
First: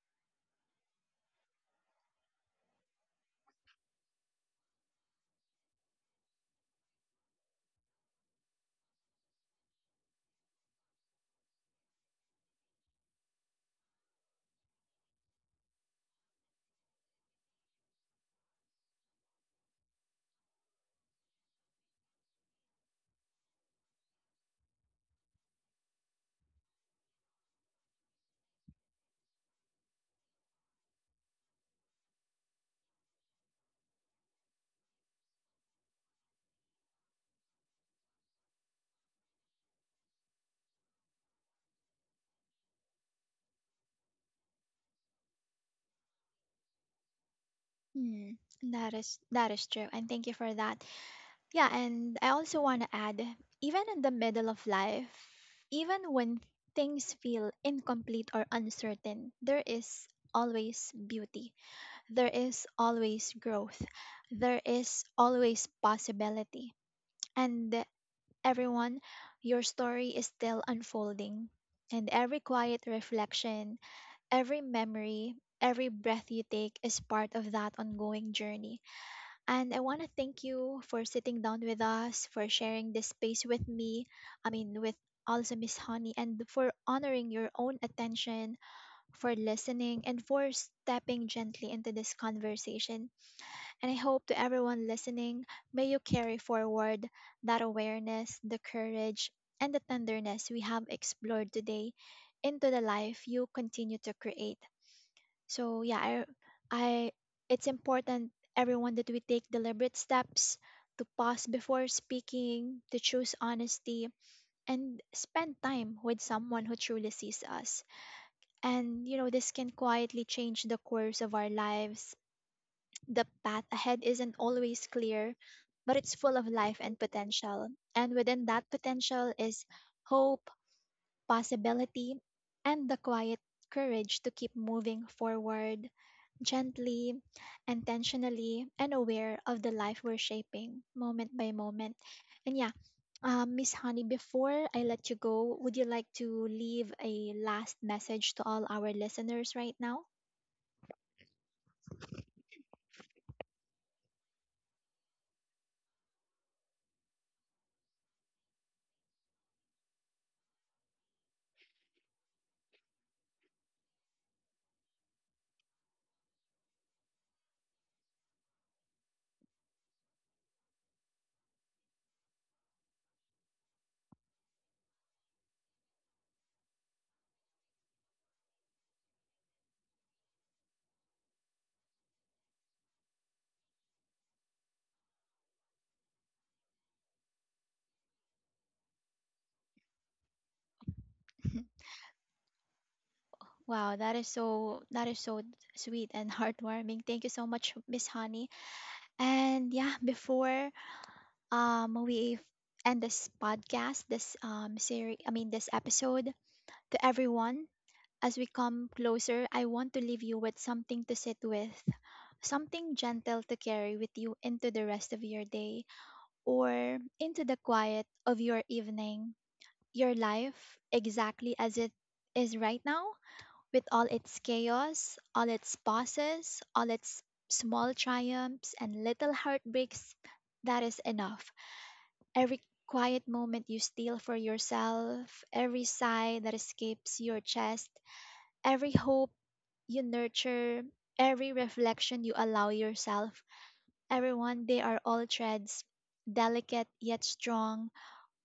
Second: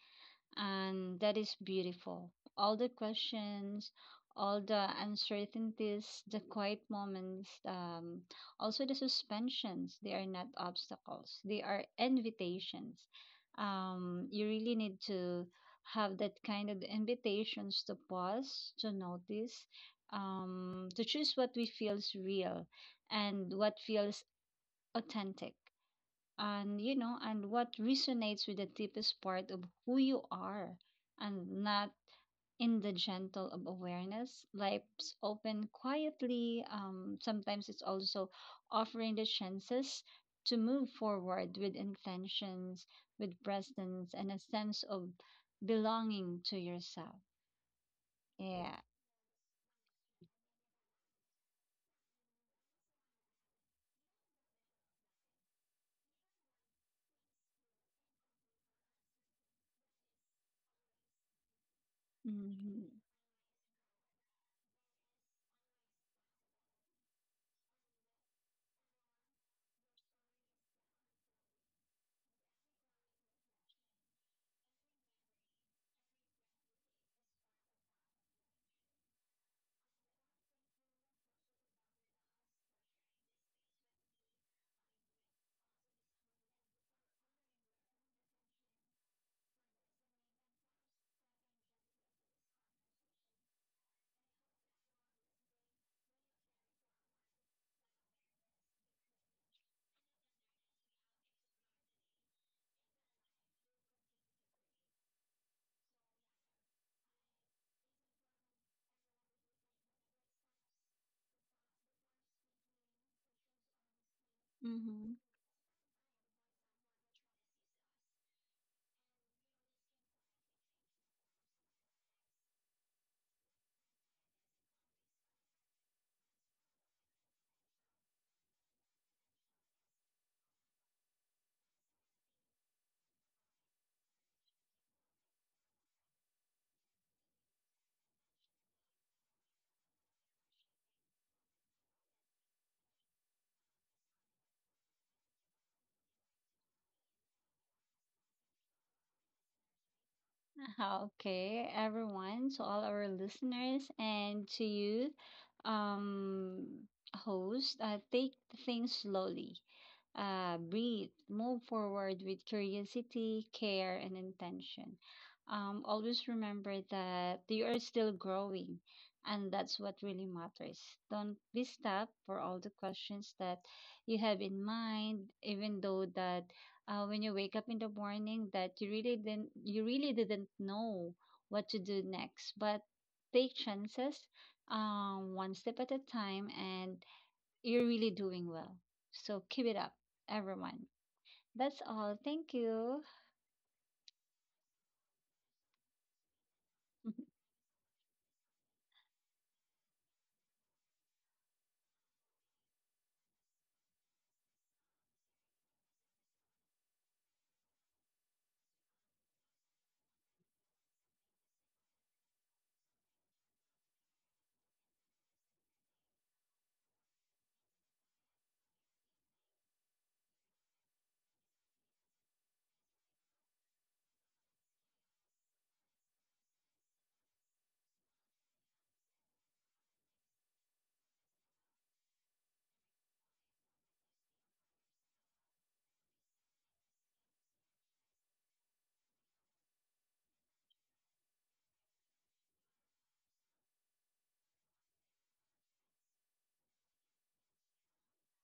[SPEAKER 2] and that is beautiful. All the questions, all the uncertainties, the quiet moments, also the suspensions, they are not obstacles, they are invitations. You really need to have that kind of invitations to pause, to notice, to choose what we feels real and what feels authentic, and you know, and what resonates with the deepest part of who you are, and not in the gentle of awareness life's open quietly, sometimes it's also offering the chances to move forward with intentions, with presence and a sense of belonging to yourself.
[SPEAKER 1] Hmm,
[SPEAKER 2] Yeah.
[SPEAKER 1] that is true, and thank you for that. Yeah, and I also want to add, even in the middle of life, even when things feel incomplete or uncertain, there is always beauty, there is
[SPEAKER 2] Mm-hmm.
[SPEAKER 1] always growth, there is always possibility. And everyone, your story is still unfolding. And every quiet reflection, every memory, every breath you take is part of that ongoing journey. And I want to thank you for sitting down with us, for sharing this space with me, I mean, with also Miss Honey, and for honoring your own attention, for listening, and for stepping gently into this conversation. And I hope to everyone listening, may you carry forward that awareness, the courage, and the tenderness we have explored today into the life you continue to create. So yeah, I, it's important everyone that we take deliberate steps to pause before speaking, to choose honesty, and
[SPEAKER 2] Mm-hmm.
[SPEAKER 1] spend time with someone who truly sees us. And you know, this can quietly change the course of our lives. The path ahead isn't always clear, but it's full of life and potential. And within that potential is hope, possibility, and the quiet courage to keep moving forward gently, intentionally, and aware of the life we're shaping moment by moment. And yeah, Miss Honey, before I let you go, would you like to leave a last message to all our listeners right now?
[SPEAKER 2] Okay, everyone, to all our listeners and to you, um, host, take things slowly, breathe, move forward with curiosity, care, and intention. Always remember that you are still growing, and that's what really matters. Don't be stopped for all the questions that you have in mind, even though that when you wake up in the morning that you really didn't know what to do next. But take chances, one step at a time, and you're really doing well. So keep it up, everyone. That's all. Thank you.
[SPEAKER 1] Wow, that is so sweet and heartwarming. Thank you so much, Miss Honey. And yeah, before we end this podcast, this series, I mean this episode, to everyone, as we come closer, I want to leave you with something to sit with, something gentle to carry with you into the rest of your day or into the quiet of your evening. Your life, exactly as it is right now, with all its chaos, all its pauses, all its small triumphs and little heartbreaks, that is enough. Every quiet moment you steal for yourself, every sigh that escapes your chest, every hope you nurture, every reflection you allow yourself, everyone, they are all threads, delicate yet strong,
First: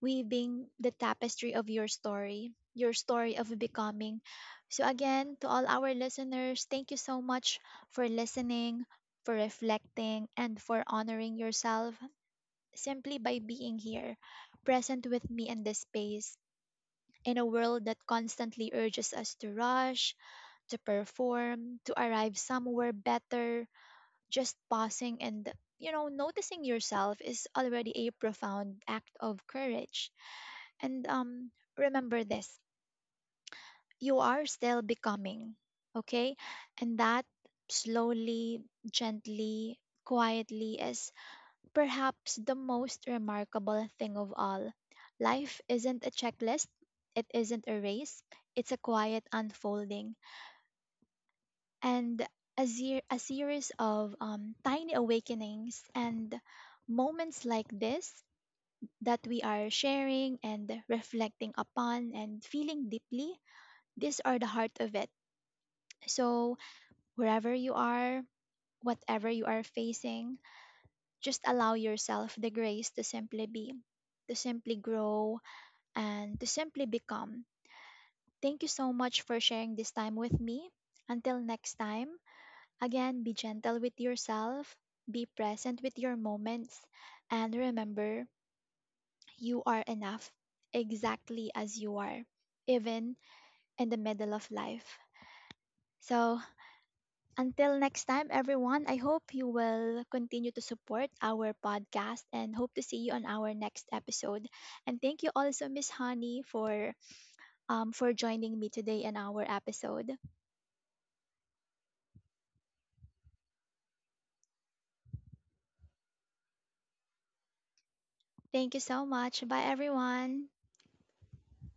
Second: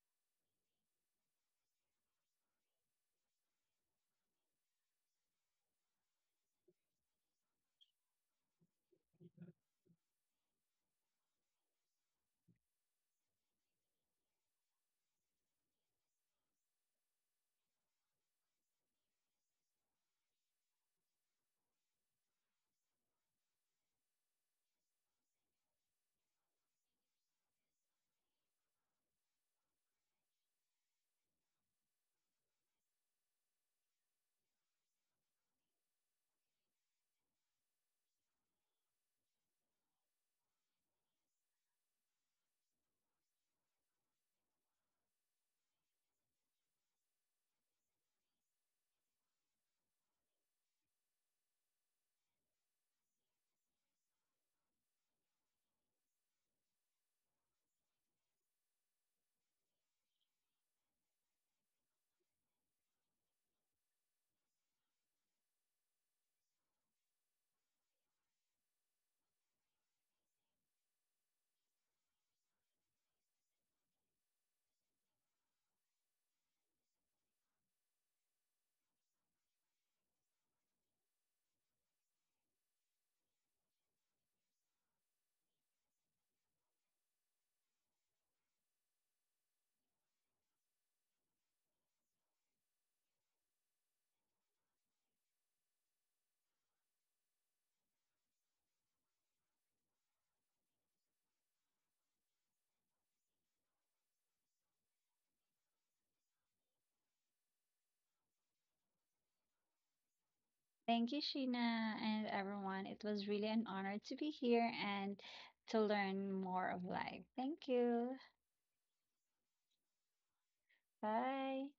[SPEAKER 1] weaving the tapestry of your story of becoming. So, again, to all our listeners, thank you so much for listening, for reflecting, and for honoring yourself simply by being here, present with me in this space. In a world that constantly urges us to rush, to perform, to arrive somewhere better. Just pausing and, you know, noticing yourself is already a profound act of courage. And remember this, you are still becoming, okay? And that slowly, gently, quietly is perhaps the most remarkable thing of all. Life isn't a checklist, it isn't a race, it's a quiet unfolding and a series of tiny awakenings and moments like this that we are sharing and reflecting upon and feeling deeply. These are the heart of it. So, wherever you are, whatever you are facing, just allow yourself the grace to simply be, to simply grow, and to simply become. Thank you so much for sharing this time with me. Until next time, again, be gentle with yourself, be present with your moments, and remember you are enough exactly as you are, even in the middle of life. So, until next time, everyone, I hope you will continue to support our podcast and hope to see you on our next episode. And thank you also, Miss Honey, for joining me today in our episode.
[SPEAKER 2] Thank you, Sheena, and everyone. It was really an honor to be here and to learn more of life. Thank you.
[SPEAKER 1] Thank you so much. Bye, everyone.
[SPEAKER 2] Bye.